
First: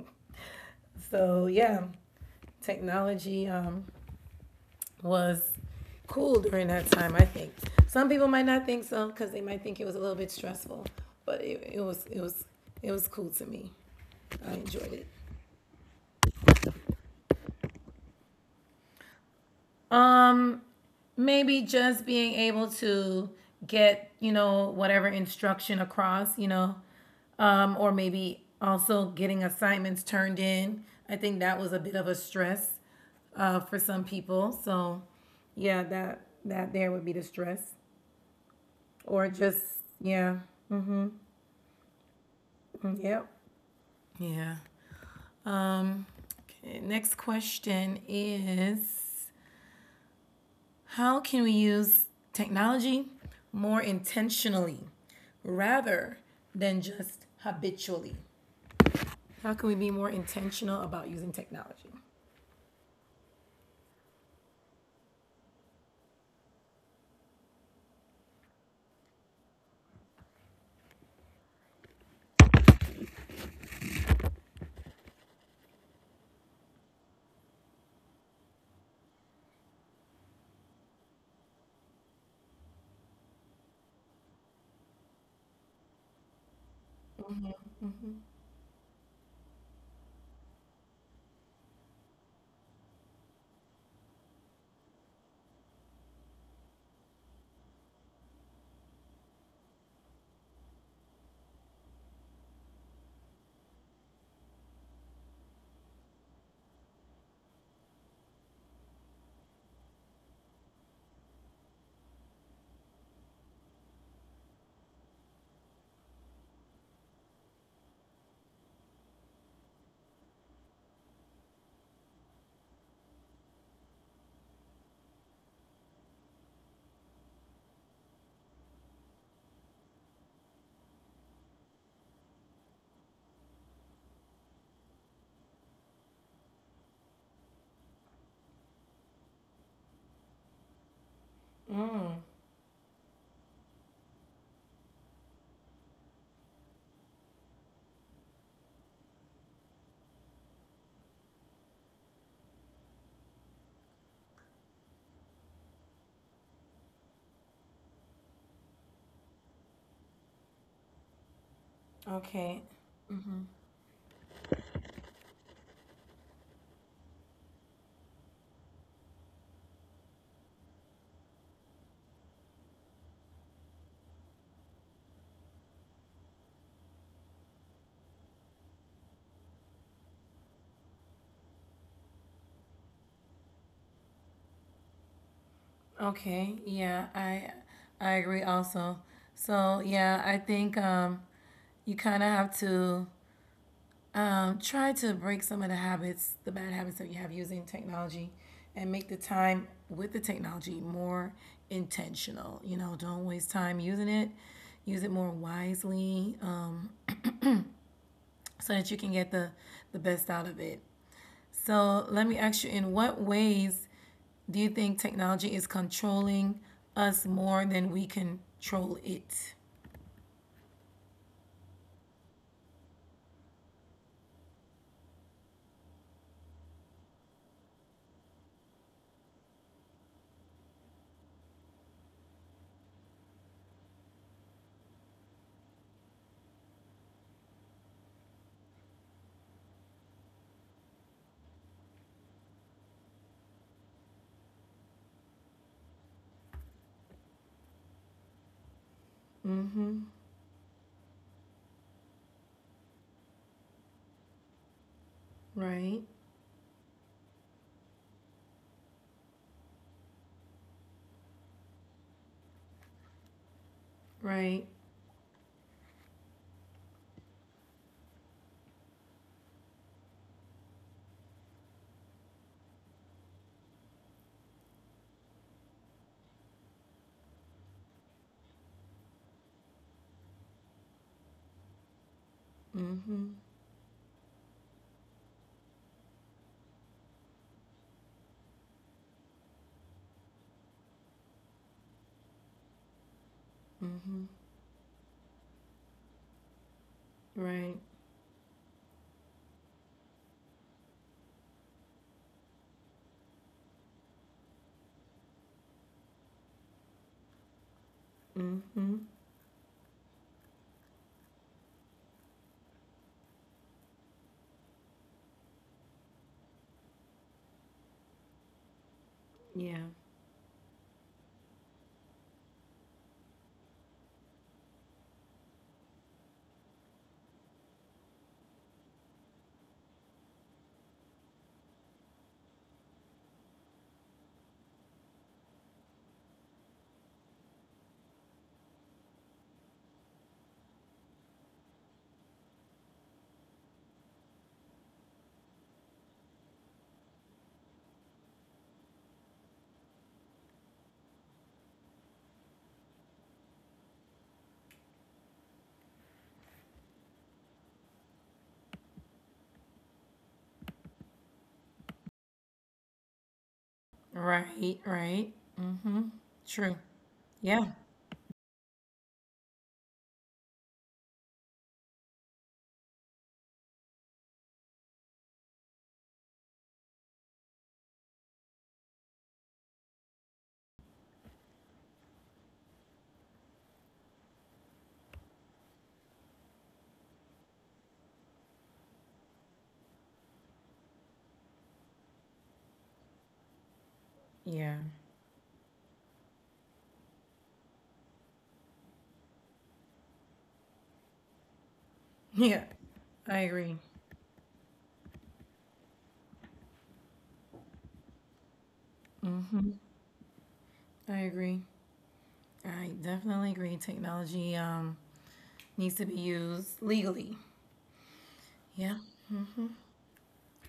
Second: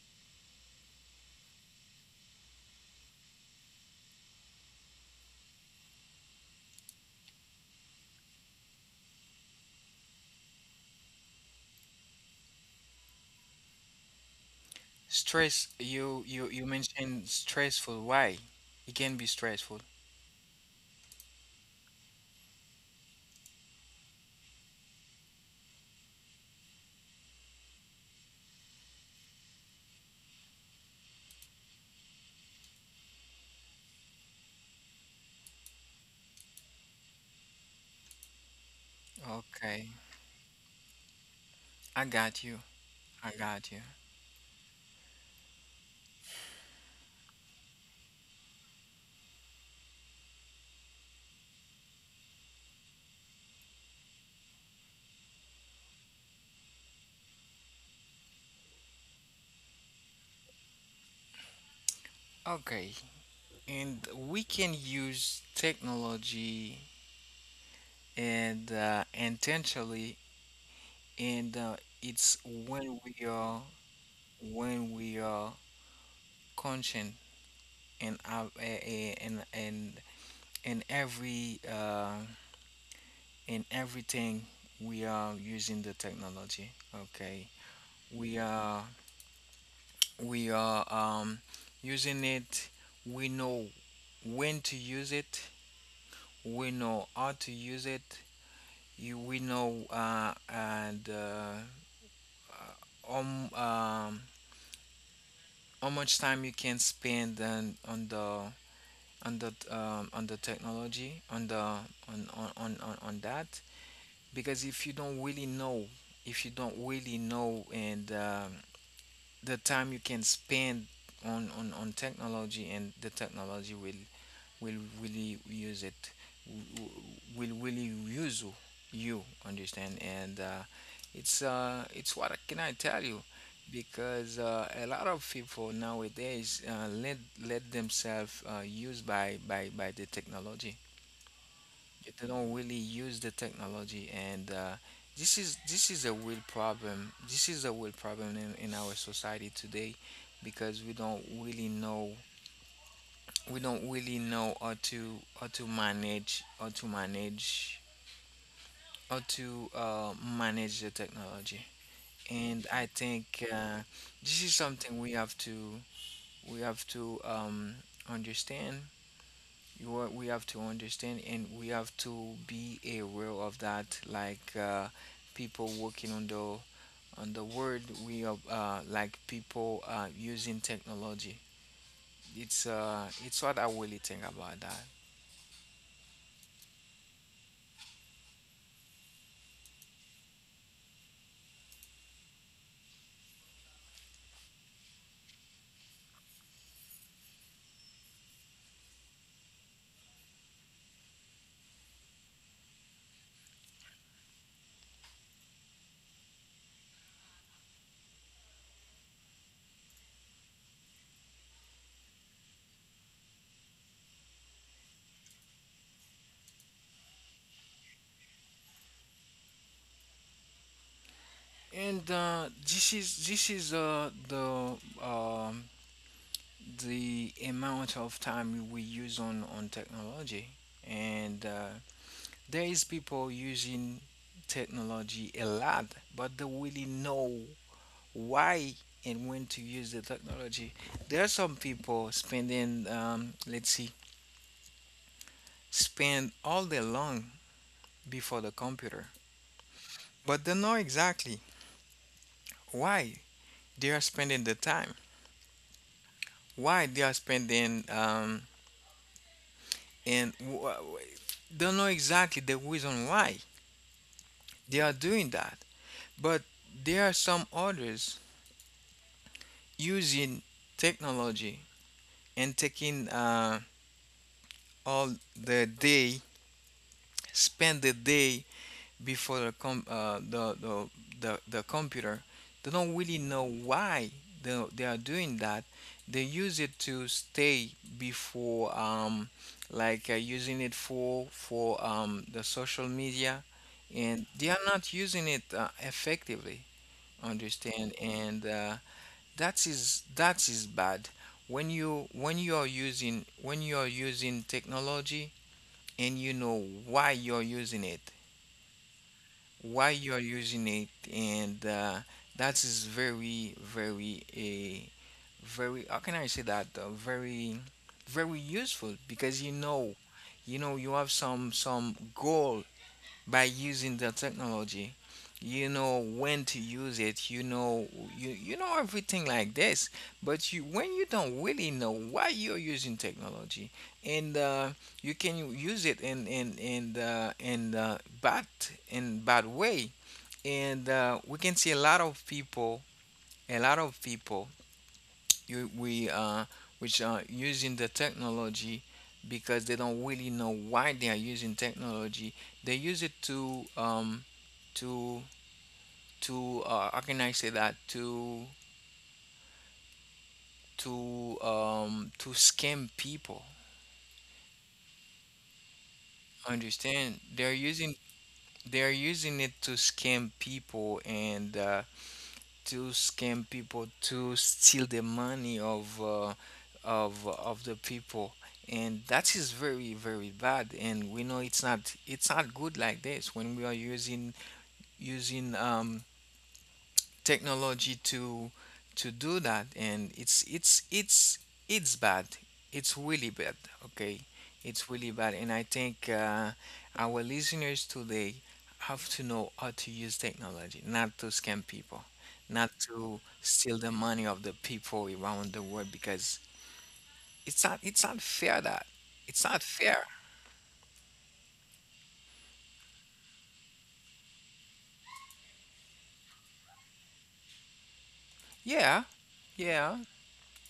So yeah, technology um was cool during that time. I think some people might not think so because they might think it was a little bit stressful, but it, it was it was it was cool to me. I enjoyed it.
Stress, you you you mentioned stressful. Why? It can be stressful.
Um, maybe just being able to get you know whatever instruction across, you know, um, or maybe also getting assignments turned in. I think that was a bit of a stress uh, for some people. So yeah, that that there would be the stress or just
Okay,
yeah.
I got you.
Yep.
I got you.
Yeah. Um, okay, next question is: how can we use technology more intentionally rather than just habitually? How can we be more intentional about using technology?
Okay, and we can use technology and, uh, intentionally, and uh, it's when we are when we are conscious, and uh, and and and every uh, in everything we are using the technology. Okay, we are. we are, um, using it. We know when to use it. We know how to use it. You, we know uh, and uh, uh, um, um, how much time you can spend on, on the on the um, on the technology on the on, on, on, on on that. Because if you don't really know if you don't really know and um, the time you can spend on, on, on technology. And the technology will will really use it w- will really use you. You understand. And uh, it's uh it's what I- can I tell you. Because uh, a lot of people nowadays, uh, let let themselves, uh, used by, by by the technology. They don't really use the technology. And uh, this is this is a real problem. This is a real problem in, in our society today. Because we don't really know we don't really know how to how to manage how to manage how to uh, manage the technology.
Okay.
And I think uh, this is something we have to we have to um, understand. You- we have to understand and we have to be aware of that, like uh, people working on the on the world. We are, uh, like people uh, using technology. It's uh it's what I really think about that.
Okay. Yeah, I I agree also. So, yeah, I think um you kind of have to Um, try to break some of the habits, the bad habits that you have using technology, and make the time with the technology more intentional. You know, don't waste time using it. Use it more wisely um, so that you can get the, the best out of it. So, let me ask you, in what ways do you think technology is controlling us more than we control it?
And uh, this is this is, uh, the um, the amount of time we use on on technology. And uh, there is people using technology a lot, but they really know why and when to use the technology. There are some people spending, um, let's see, spend all day long before the computer,
Mm-hmm.
but they know exactly why they are spending the time,
Right.
why they are spending. Um, and wh- don't know exactly the reason why
Right.
they are doing that. But there are some others using technology and taking, uh, all the day, spend the day before the com- uh, the, the the the computer. They don't really
Mm-hmm.
know why they, they are doing that. They use it to stay before, um, like uh, using it for for um, the social media, and
Mm-hmm.
they are not using it uh, effectively
Right.
understand. And uh, that is that is bad. When you when you are using when you are using technology and you know why you're using it,
Mm-hmm.
why you're using it and uh, that is very very a very, how can I say that, uh, very very useful, because you
Yeah.
know, you know you have some some goal by using the technology. You know when to use it, you know you, you know everything like this. But you when you don't really know why you're using technology, and uh, you can use it in in in the in the bad, in bad way. And uh, we can see a lot of people, a lot of people you we uh which are using the technology because they don't really know why they are using technology. They use it to um to to uh, how can I say that, to to um to scam people.
Right, right. Mm-hmm. True.
Understand? They're
Yeah.
using they're using it to scam people and uh, to scam people to steal the money of uh, of of the people. And that is very very bad. And we know it's not it's not good like this, when we are using using um technology to to do that. And it's it's it's it's bad, it's really bad, okay,
Yeah.
it's really bad. And I think uh, our listeners today have to know how to use technology, not to scam people,
Yeah.
not to
I
steal
agree.
the money of the people around the world, because it's not it's not fair that, it's not
Mm-hmm.
fair.
I agree. I definitely agree. Technology um needs to be used legally. Yeah,
Yeah, yeah.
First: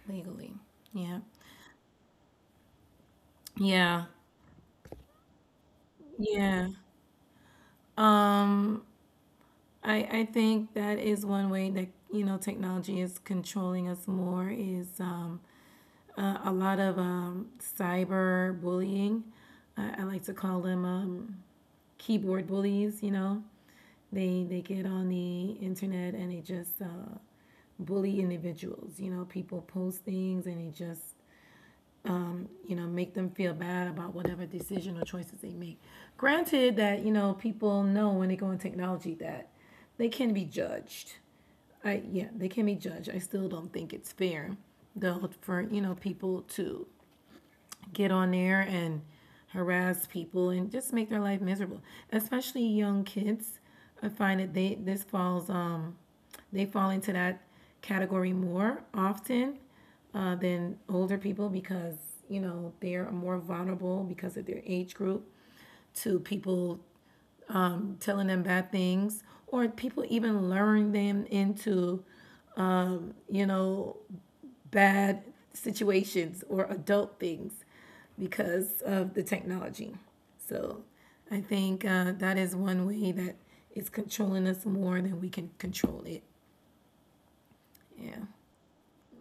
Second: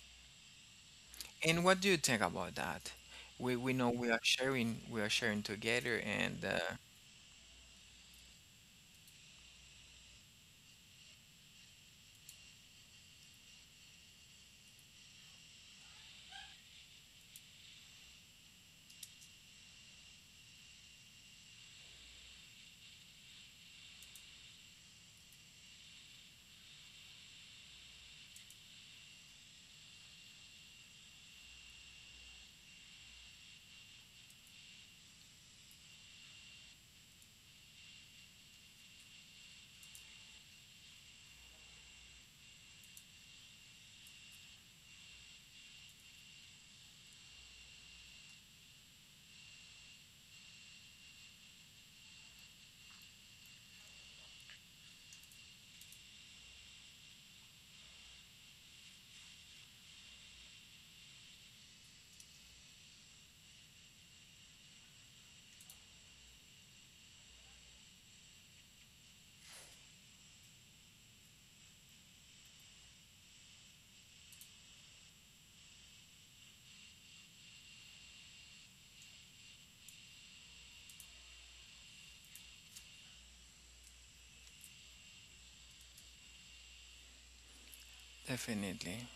legally. Yeah.
And what do you think about that? We we know
Yeah.
we are sharing, we are sharing together, and
Yeah.
uh,
Um, I I think that is one way that you know technology is controlling us more is um a, a lot of um cyber bullying. I, I like to call them um keyboard bullies, you know. They they get on the internet and they just uh, bully individuals. You know, people post things and they just you know make them feel bad about whatever decision or choices they make. Granted that you know people know when they go in technology that they can be judged. I yeah, they can be judged. I still don't think it's fair though for you know people to get on there and harass people and just make their life miserable, especially young kids. I find that they this falls um they fall into that category more often uh, than older people because, you know, they're more vulnerable because of their age group to people telling them bad things or people even luring them into, you know, bad situations or adult things because of the technology. So I think uh, that is one way that it's controlling us more than we can control it. Yeah.
definitely,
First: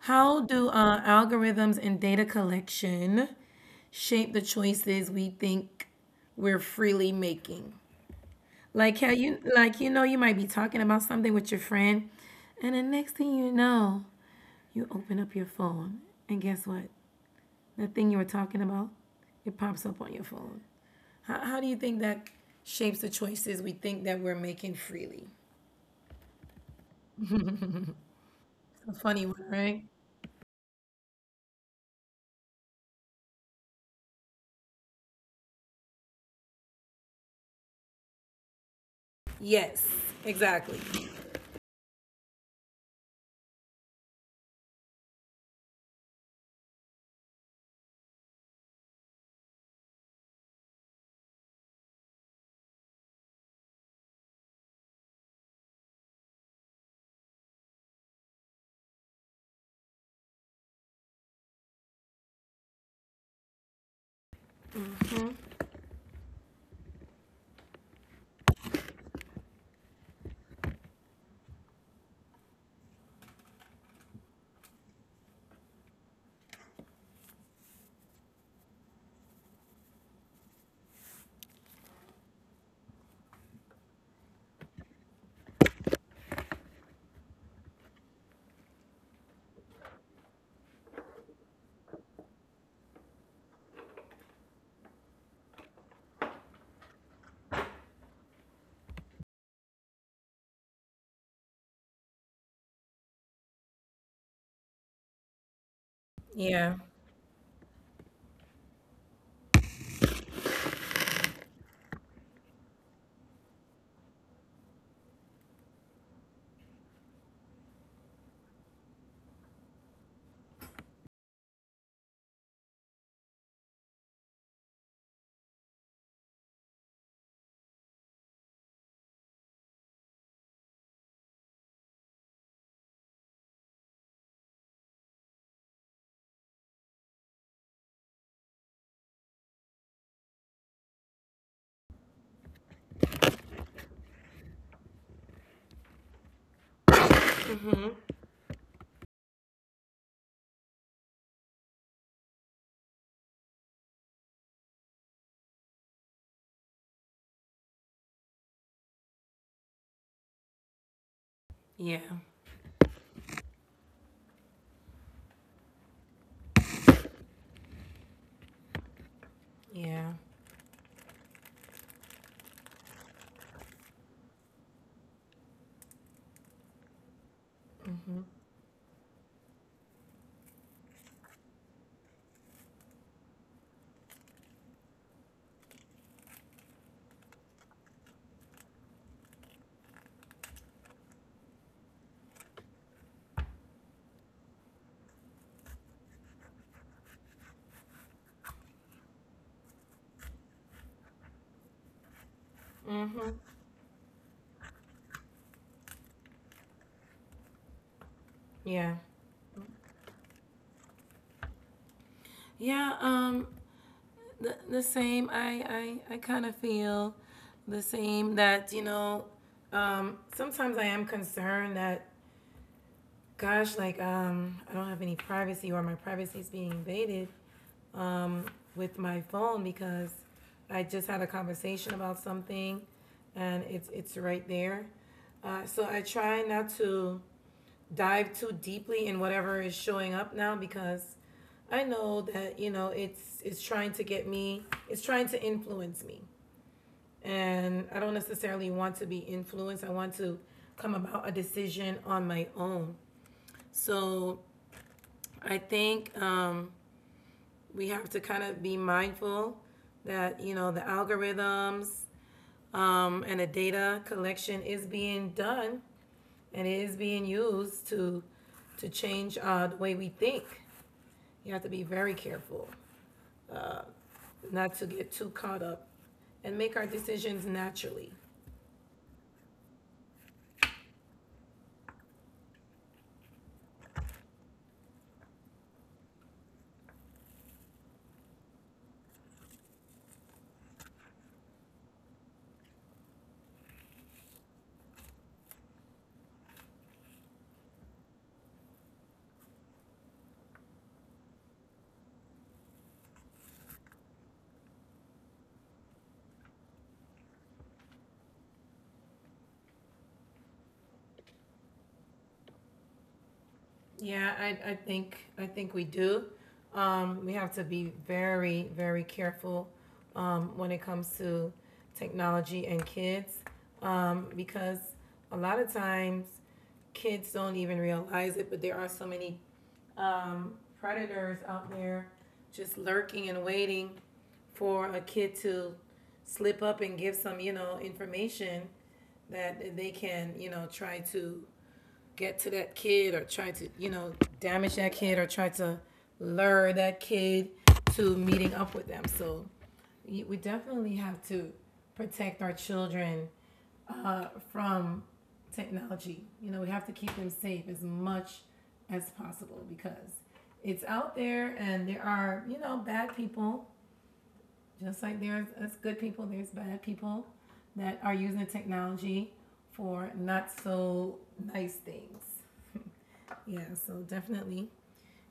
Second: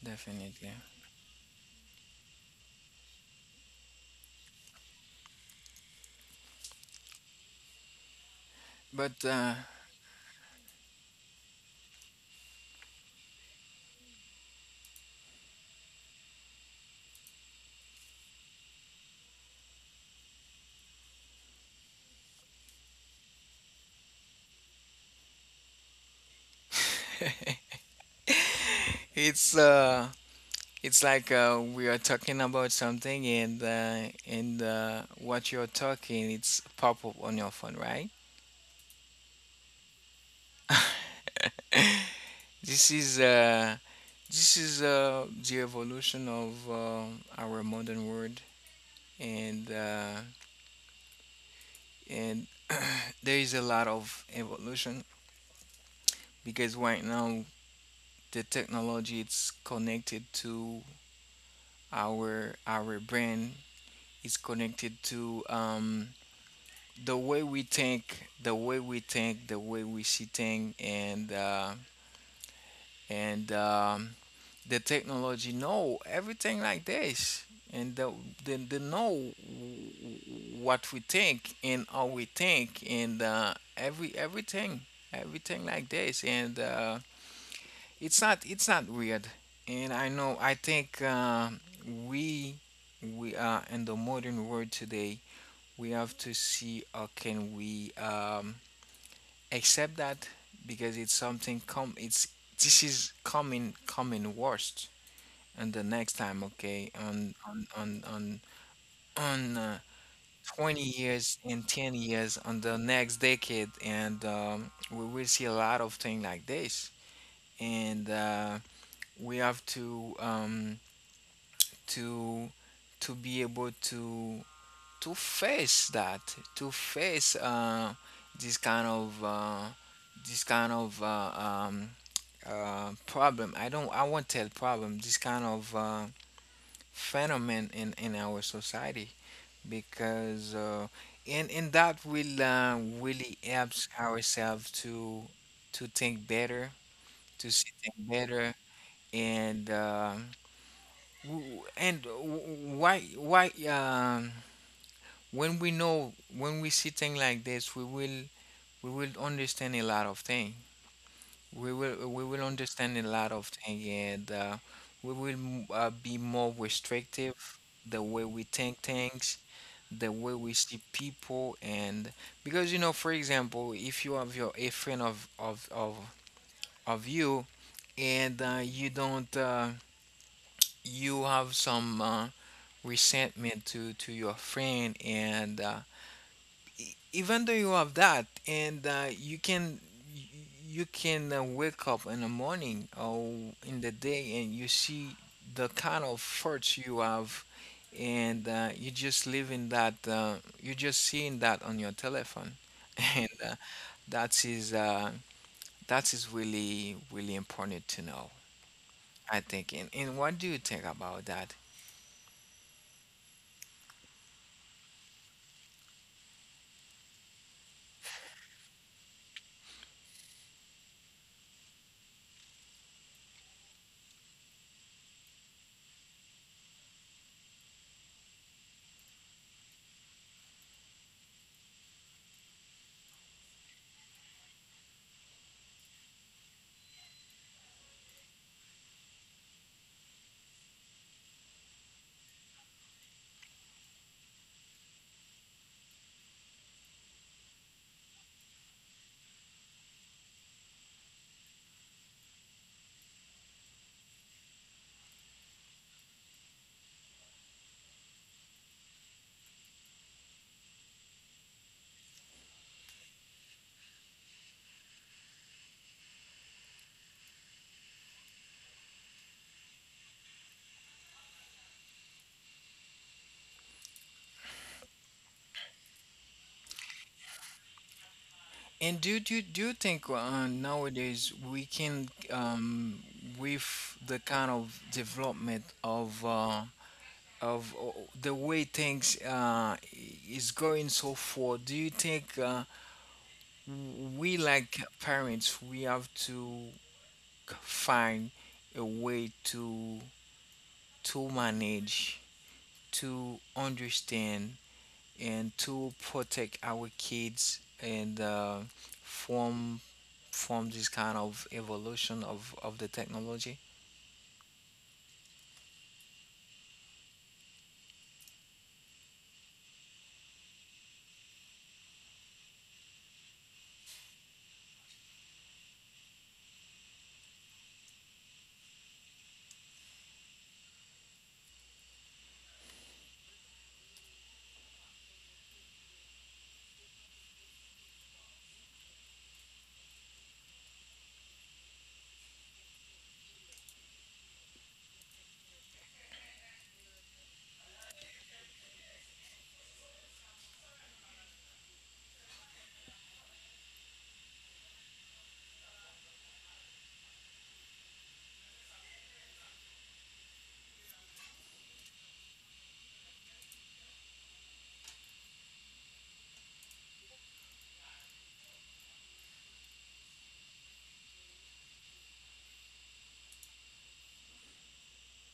How do
definitely.
uh, algorithms and data collection shape the choices we think we're freely making? Like how
But
you
uh,
like you know you might be talking about something with your friend, and the next thing you know, you open up your phone, and guess what? The thing you were talking about, it pops up on your phone. How, how do you think that shapes the choices we think that we're making freely? A funny one,
it's
right?
uh, it's like uh, we are talking about something, and uh, and uh, what you're talking, it's pop up on your phone, right?
Yes, exactly.
This is uh, this is uh, the evolution of um our modern world, and uh, and there is a lot of evolution because right now the technology, it's connected to our our brain, is connected
Hmm.
to um, the way we think, the way we think, the way we see things, and uh, and um, the technology know everything like this. And the, they, they know what we think and how we think, and uh, every everything, everything like this, and. Uh, It's not it's not weird. And I know I think um, we we are in the modern world today. We have to see how can we um, accept that, because it's something come, it's, this is coming coming worst. And the next time,
Yeah,
okay, on on on on on uh, twenty years and ten years, on the next decade, and um, we will see a lot of things like this. And uh, we have to um, to to be able to to face that, to face uh, this kind of, uh, this kind of uh, um, uh, problem. I don't, I won't tell problem, this kind of uh, phenomenon in in our society. Because uh, and and that will uh, really helps ourselves to to think better, to see things better, and um, w- and w- why, why um when we know, when we see things like this, we will we will understand a lot of things. We
yeah,
will we will understand a lot of things. And uh, we will m- uh, be more restrictive, the way we think things,
yeah.
the way we see people. And because, you know, for example, if you have your a friend of of of, of you, and uh, you don't uh, you have some uh, resentment to to your friend. and uh, e- even though you have that, and uh, you can, y- you can uh, wake up in the morning or in the day, and you see the kind of thoughts you have, and uh, you just live in that, uh, you're just seeing that on your telephone and
Mm-hmm.
uh, that is uh, that is really really important to know,
Yeah.
I think. And, and what do you think about that?
Yeah. Um. The, the same. I I I kind of feel the same. That you know. Um. Sometimes I am concerned that. Gosh, like um, I don't have any privacy, or my privacy is being invaded um, with my phone because I just had a conversation about something, and it's it's right there. Uh, so I try not to dive too deeply in whatever is showing up now because I know that you know it's it's trying to get me, it's trying to influence me, and I don't necessarily want to be influenced. I want to come about a decision on my own, so I think um, we have to kind of be mindful that you know the algorithms um, and the data collection is being done, and it is being used to to change uh, the way we think. You have to be very careful uh, not to get too caught up, and make our decisions naturally.
And do do do you think uh, nowadays we can um, with the kind of development of, uh, of uh, the way things uh, is going so far, do you think uh, we, like parents, we have to find a way to to manage, to understand, and to protect our kids and uh, from from this kind of evolution of, of the technology?
Yeah, I I think I think we do. Um, we have to be very very careful um, when it comes to technology and kids um, because a lot of times kids don't even realize it, but there are so many predators out there just lurking and waiting for a kid to slip up and give some, you know, information that they can, you know, try to get to that kid or try to, you know, damage that kid or try to lure that kid to meeting up with them. So we definitely have to protect our children uh, from technology. You know, we have to keep them safe as much as possible because it's out there and there are, you know, bad people. Just like there's as good people, there's bad people that are using the technology for not so nice things. Yeah, so definitely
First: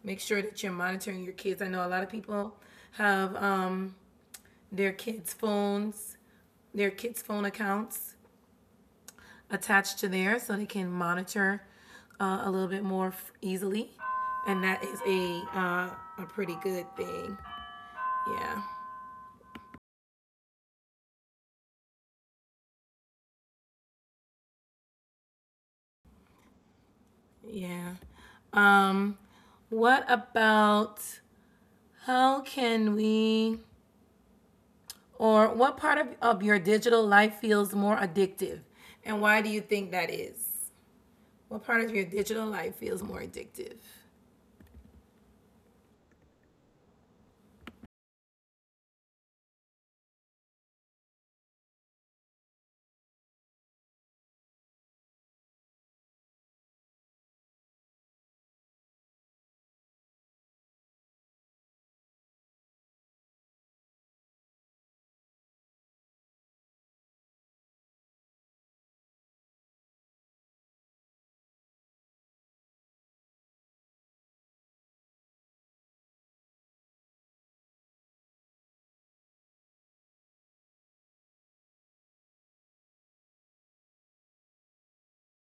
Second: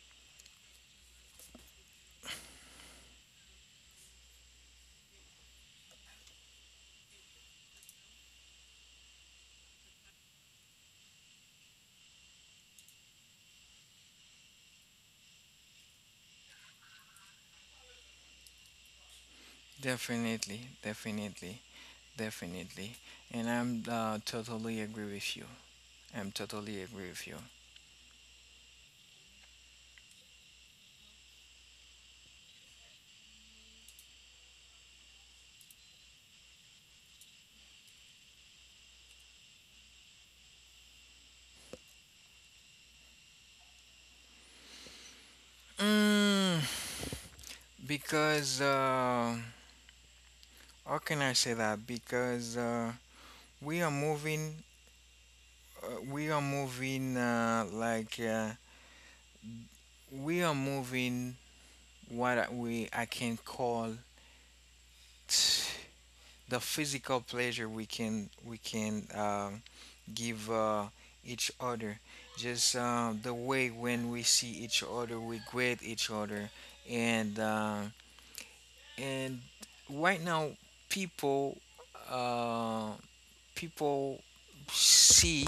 make sure that you're monitoring your kids. I know a lot of people have um, their kids' phones, their kids' phone accounts attached to theirs so they can monitor uh, a little bit more f- easily. And that is a, uh, a pretty good thing. Yeah,
Definitely, definitely, definitely. And I'm uh, totally agree with you. I'm totally agree with you.
yeah. Um, what about how can we, or what part of, of your digital life feels more addictive? And why do you think that is? What part of your digital life feels more addictive?
Mm, because, uh, how can I say that? Because uh, we are moving, uh, we are moving uh, like, uh, we are moving, what I- we I can call t- the physical pleasure we can, we can um give uh, each other. Just uh, the way when we see each other, we greet each other, and uh, and right now people, uh, people see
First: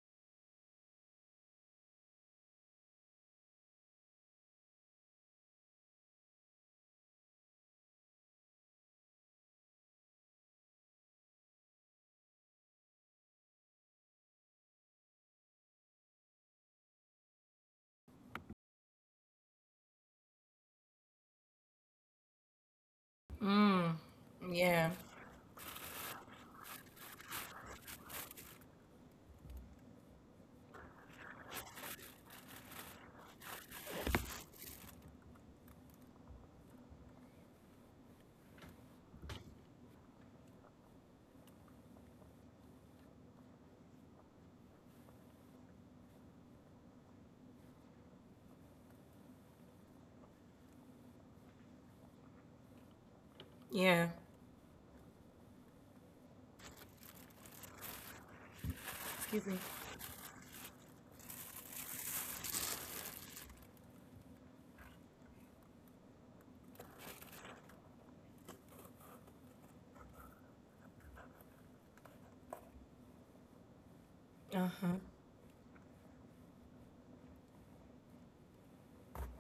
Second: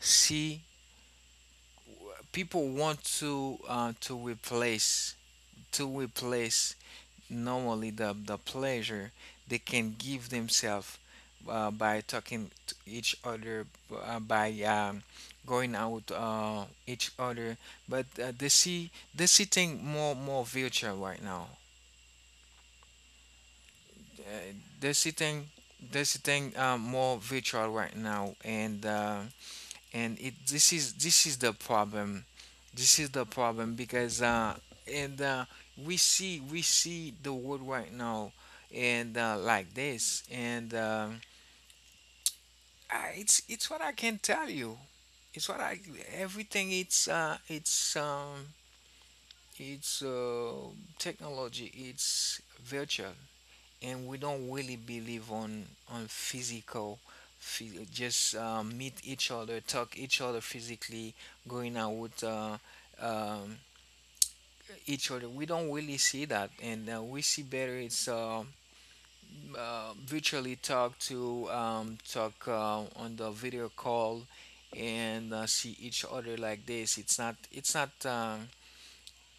see people want to uh, to replace, to replace normally the the pleasure they can give themselves, uh, by talking to each other, uh, by um, going out uh, each other. But uh, they see, they see thing more more virtual right now,
Mm.
uh,
Yeah.
they see thing they see thing uh, more virtual right now. And uh, and it, this is, this is the problem, this is the problem. Because uh and uh we see, we see the world right now and uh like this, and um I, it's it's what I can tell you. It's what I Everything, it's uh it's um it's uh technology, it's virtual, and
Yeah.
we don't really believe on on physical, phy- just uh, meet each
Excuse me.
other, talk each other physically, going out with uh, um, each other. We don't really see that. And uh, we see better, it's uh, uh, virtually talk to, um, talk uh, on the video call
Uh-huh.
and uh, see each other like this. It's not, it's not um,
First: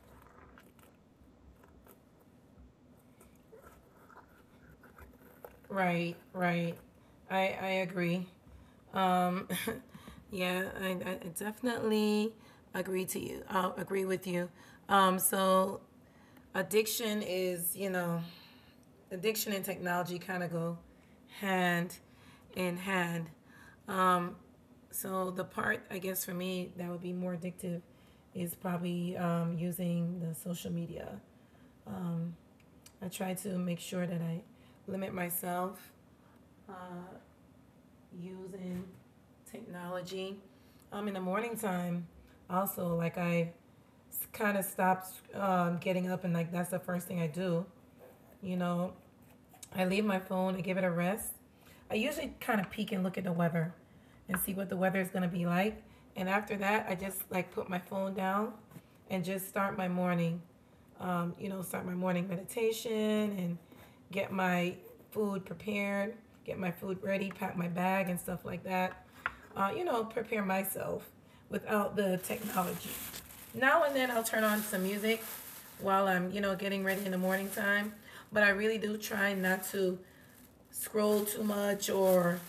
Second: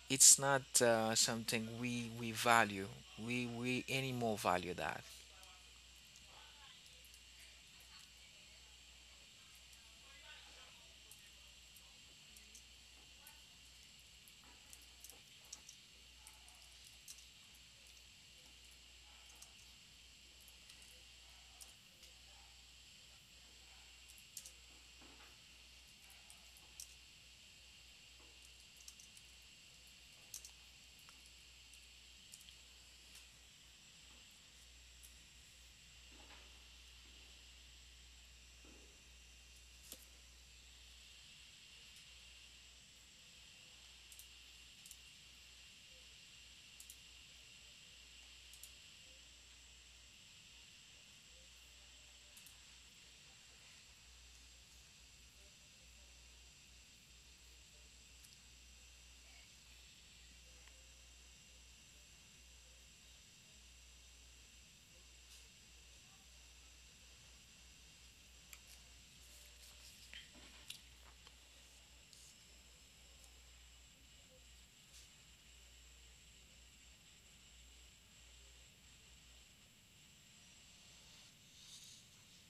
it's not uh, something we we value, we we any more value that.
Right. Right. I I agree. Um yeah, I, I I definitely agree to you. I will agree with you. Um so addiction is, you know, addiction and technology kind of go hand in hand. Um, so the part, I guess, for me that would be more addictive is probably um, using the social media. Um, I try to make sure that I limit myself uh, using technology. Um, in the morning time, also, like I kind of stopped um, getting up and like that's the first thing I do. You know, I leave my phone and give it a rest. I usually kind of peek and look at the weather and see what the weather is going to be like. And after that, I just like put my phone down and just start my morning. Um, you know, start my morning meditation and get my food prepared, get my food ready, pack my bag and stuff like that. Uh, you know, prepare myself without the technology now and then I'll turn on some music while I'm, you know, getting ready in the morning time. But I really do try not to scroll too much or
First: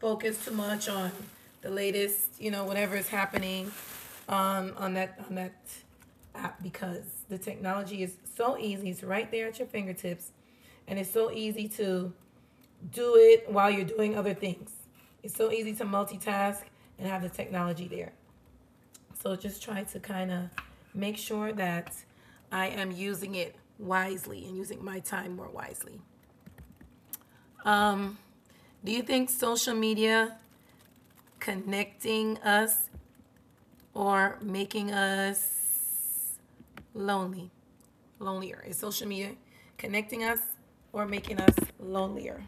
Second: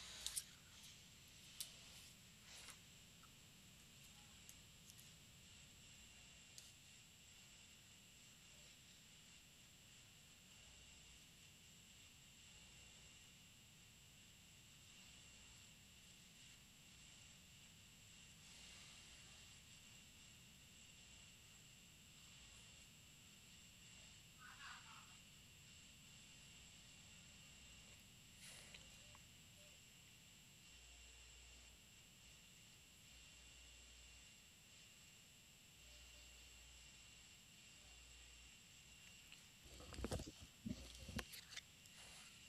focus too much on the latest, you know, whatever is happening um, on that on that app because the technology is so easy. It's right there at your fingertips, and it's so easy to do it while you're doing other things. It's so easy to multitask and have the technology there. So just try to kind of make sure that I am using it wisely and using my time more wisely. Um, do you think social media connecting us or making us lonely, lonelier? Is social media connecting us or making us lonelier?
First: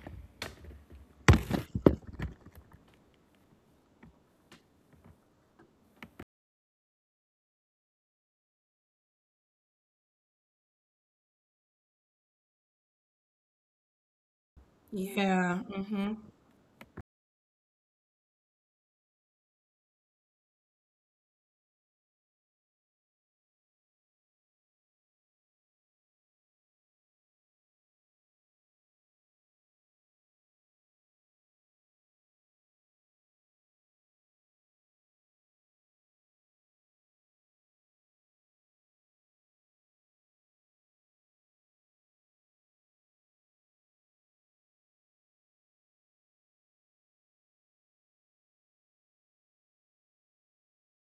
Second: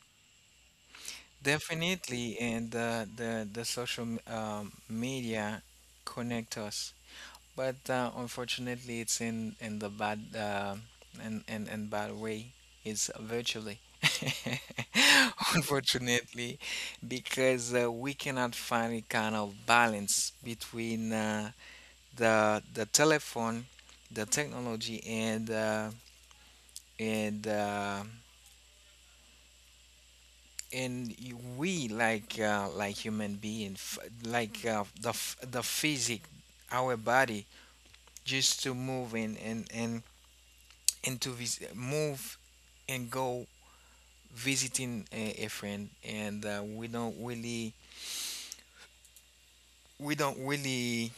Definitely. And the the the social m- um, media connect us, but uh, unfortunately, it's in in the bad, uh, and and and bad way. It's virtually,
Yeah. Mm-hmm.
unfortunately, because uh, we cannot find a kind of balance between uh, the the telephone, the technology, and uh, and uh, and y- we, like uh, like human being, f- like uh, the f- the physic, our body, just to move and, and and, and to vis- move and go visiting a, a friend. And uh, we don't really, we don't really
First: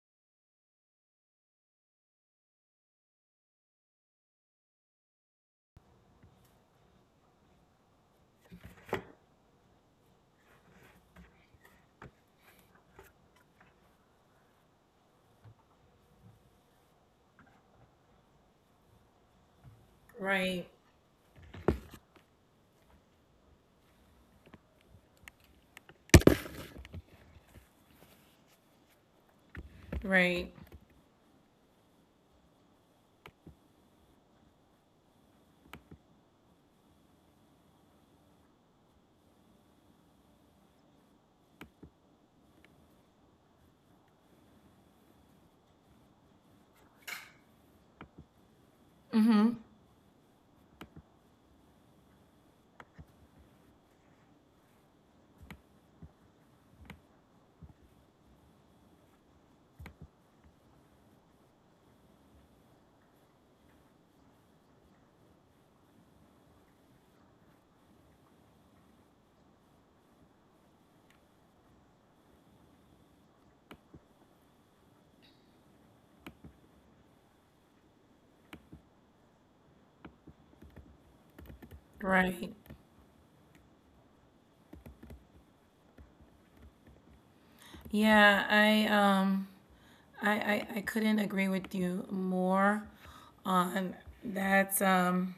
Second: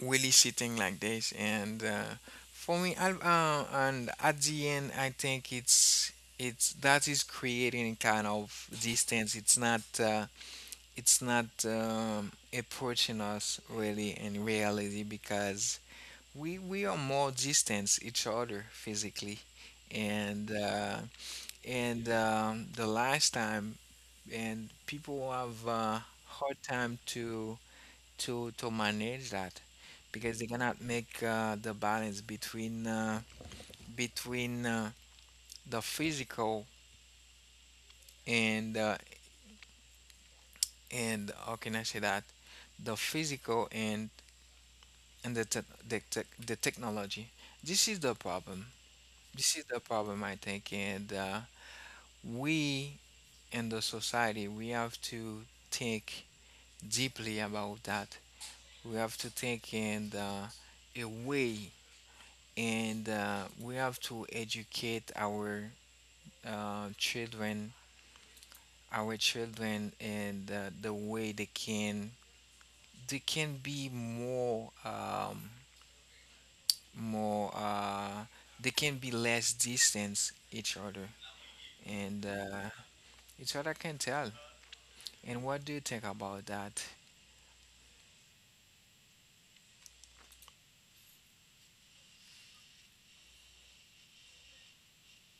really sitting like this. And uh, for me, I, uh, and at the end, I think it's it's that is creating kind of distance. It's not uh, it's not um, approaching us really in reality, because we we are more distant each other physically. And
Right.
uh, and um, the last time, and people have uh, hard time to to to manage that, because they
Right.
cannot make uh, the balance between, uh, between uh, the physical, and uh, and, how can I say that, the physical, and, and the te- the, tech the technology. This is the problem. This
Mm-hmm.
is the problem, I think. And uh, we, in the society, we have to think deeply about that. We have to think in uh, a way, and uh, we have to educate our uh, children, our children, and uh, the way they can, they can be more. Um, more uh they can be less distance each other. And
Right.
uh It's what I can tell. And what do you think about that?
Yeah. I um. I, I, I couldn't agree with you more on that um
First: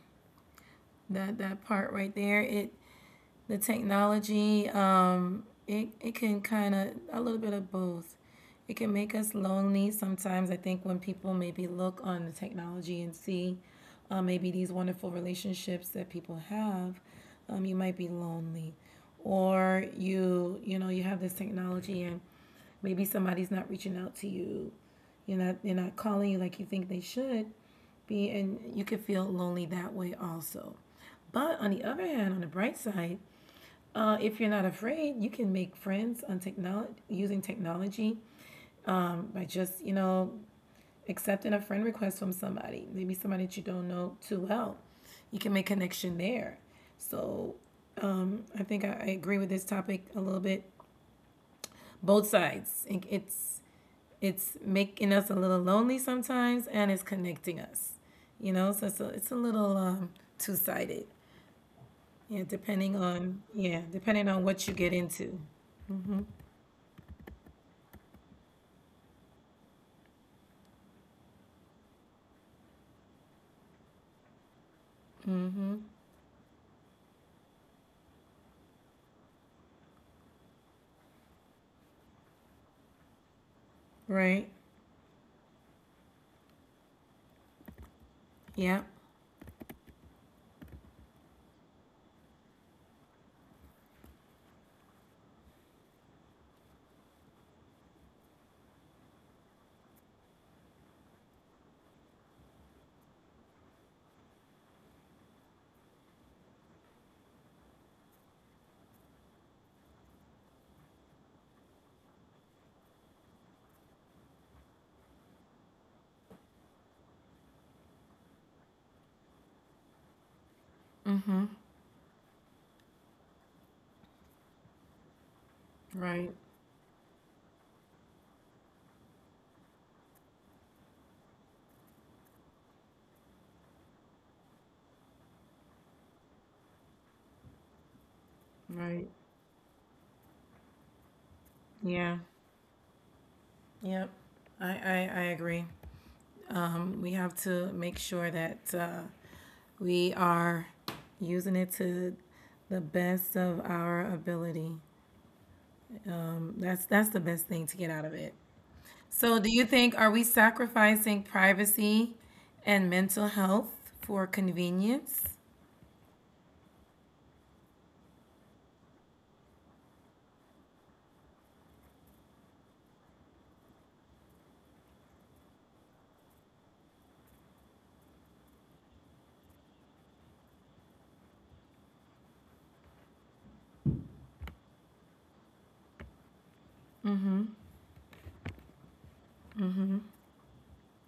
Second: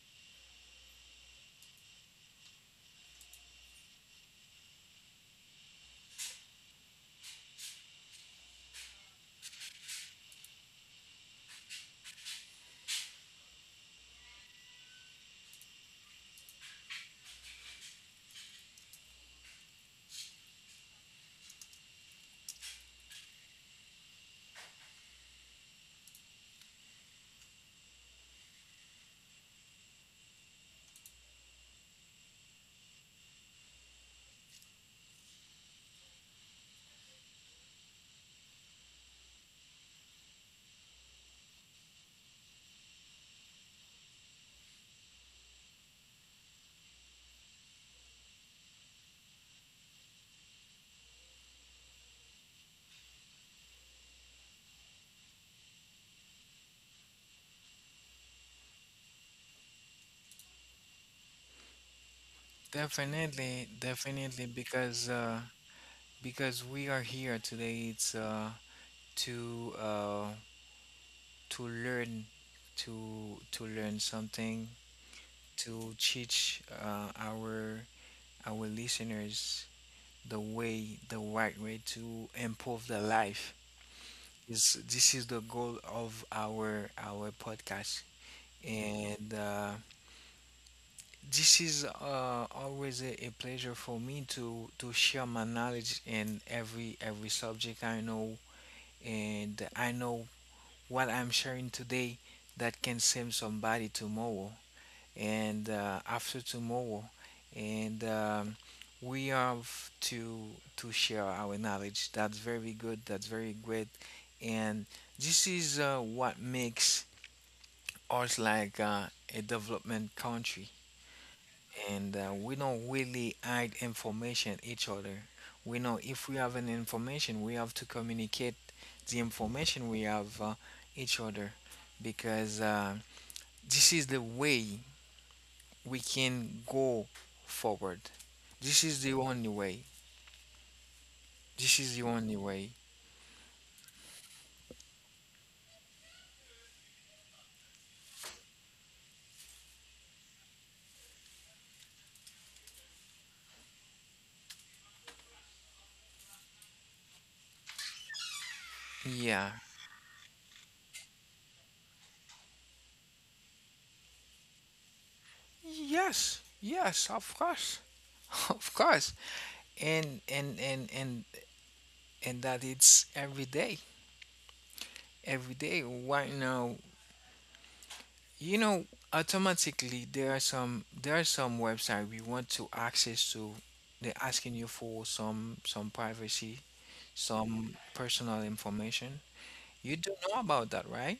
that that part right there. It the technology um it, it can kind of a little bit of both. It can make us lonely sometimes. I think when people maybe look on the technology and see uh, maybe these wonderful relationships that people have, um, you might be lonely, or you you know, you have this technology and maybe somebody's not reaching out to you, you're not they're not calling you like you think they should be, and you can feel lonely that way also. But on the other hand, on the bright side, uh, if you're not afraid, you can make friends on technology using technology, um, by just, you know, accepting a friend request from somebody, maybe somebody that you don't know too well. You can make connection there. So I think I, I agree with this topic a little bit. Both sides. It's it's making us a little lonely sometimes, and it's connecting us. You know, so it's a, it's a little um, two sided. Yeah, depending on,
Definitely,
yeah, depending on
definitely,
what you get
because uh
into. Mm-hmm.
because we are here today, it's uh to uh to learn, to to learn something,
Mm-hmm.
to teach uh, our our listeners the way, the right way to improve their life,
Right.
is, this is the goal of our our podcast.
Yeah.
And uh, this is uh, always a, a pleasure for me to to share my knowledge in every every subject I know. And I know what I'm sharing today that can save somebody tomorrow, and uh, after tomorrow. And um, we have to to share our knowledge. That's very good, that's very great. And this is uh, what makes us like uh, a development country.
Mm-hmm.
And uh, we don't really hide information each other. We know, if
Right.
we have an information, we have to communicate the information we have, uh, each other, because uh, this is the way we can go forward. This is
Right.
the only way. This is the
Yeah.
only way.
Yep. I, I, I agree. Um, we have to make sure that uh, we are using it to the best of our ability. That's that's the best thing to get out of it. So,
Yeah.
do you think are we sacrificing privacy and mental health for convenience?
Yes. Yes, of course. Of course. And and and and and that, it's every day. Every day right now. You know, automatically there are some, there are some website we want to access to. They're asking you for some, some privacy,
Mm-hmm.
some personal information. You do know about that, right?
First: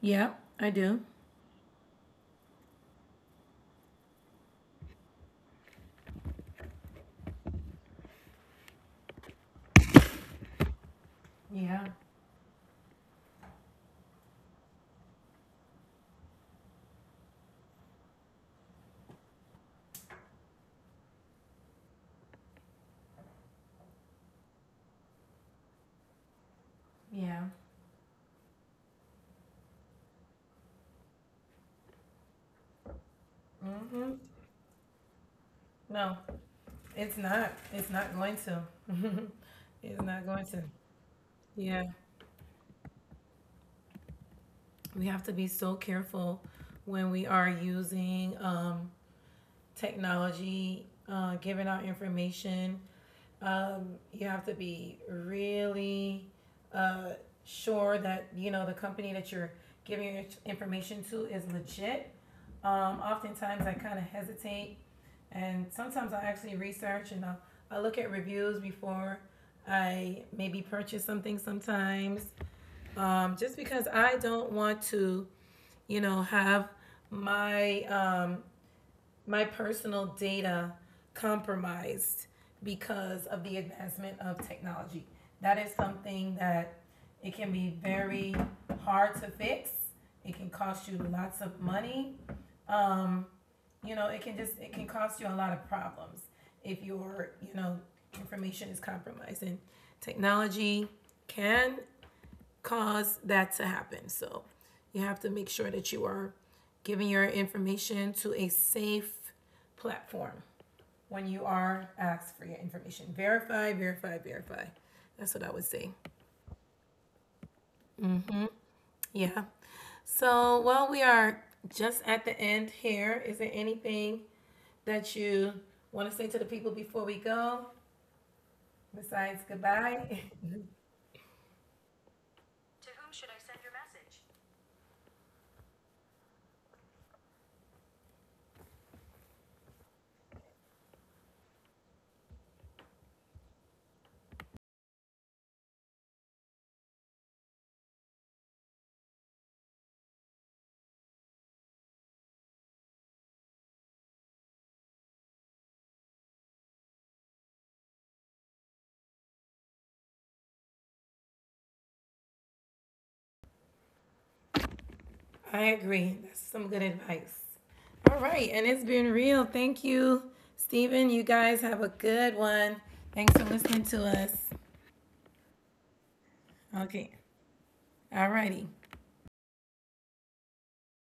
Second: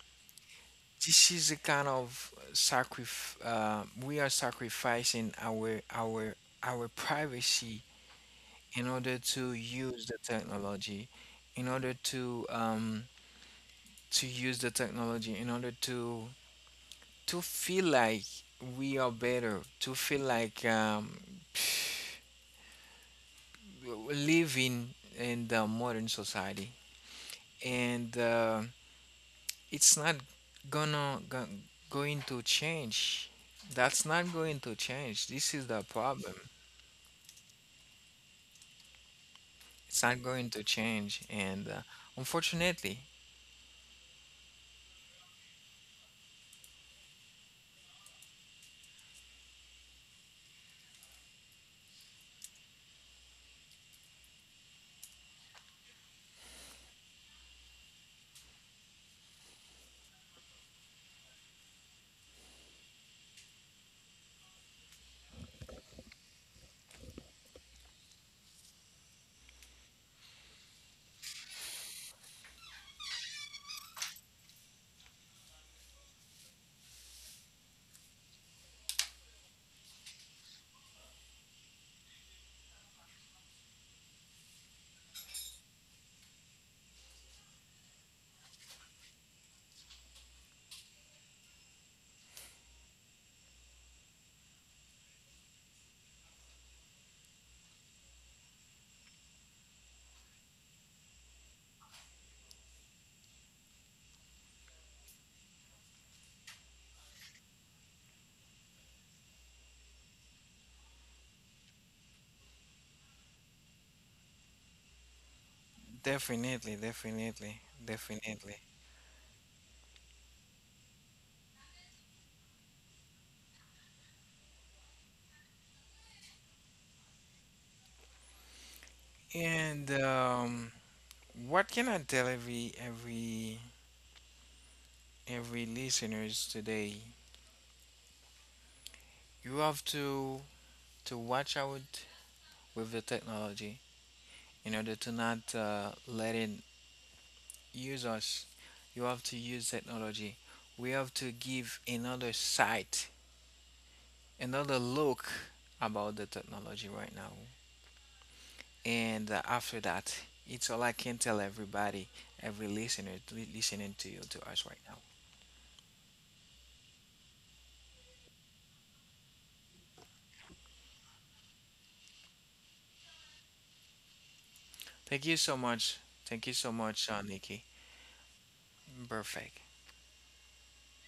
Yeah, I do.
This is a kind of sacrifice. Uh, we are sacrificing our our our privacy in order to use the technology, in
Yeah.
order to um, to use the technology in order to to feel like we are better, to feel like um, living in the modern society.
Yeah.
And uh, it's not gonna go, going to change. That's
Mm-hmm.
not going to change. This is the
No,
problem.
it's not. It's not going to. It's
It's
not
not
going
going
to.
to change, and
Yeah,
uh, unfortunately,
we have to be so careful when we are using um, technology, uh, giving out information. Um, you have to be really uh, sure that you know the company that you're giving your information to is legit. Um, oftentimes, I kind of hesitate, and sometimes I actually research and I'll, I look at reviews before I maybe purchase something. Sometimes, um, just because I don't want to, you know, have my um, my personal data compromised because of the advancement of technology. That is something that it can be very hard to fix. It can cost you lots of money. Um, you know, it can just, it can cost you a lot of problems if your, you know, information is compromised. And technology can cause that to happen. So you have to make sure that you are giving your information to a safe platform when you are asked for your information. Verify, verify, verify. That's what I would say.
definitely, definitely, definitely.
Yeah. So, well, we are just at the end here. Is there anything that you want to say to the people before we go besides
And
goodbye?
um, what can I tell every, every every listeners today? You have to to watch out with the technology, in order to not uh, let it use us. You have to use technology. We have to give another sight, another look about the technology right now. And uh, after that, it's all I can tell everybody, every listener listening to you to us right now.
I agree. That's some good advice. All right, and it's been real. Thank you, Stephen. You guys have a good one. Thanks for listening to us.
Thank you so much. Thank you so
Okay.
much, uh, Nikki.
All righty.
Perfect.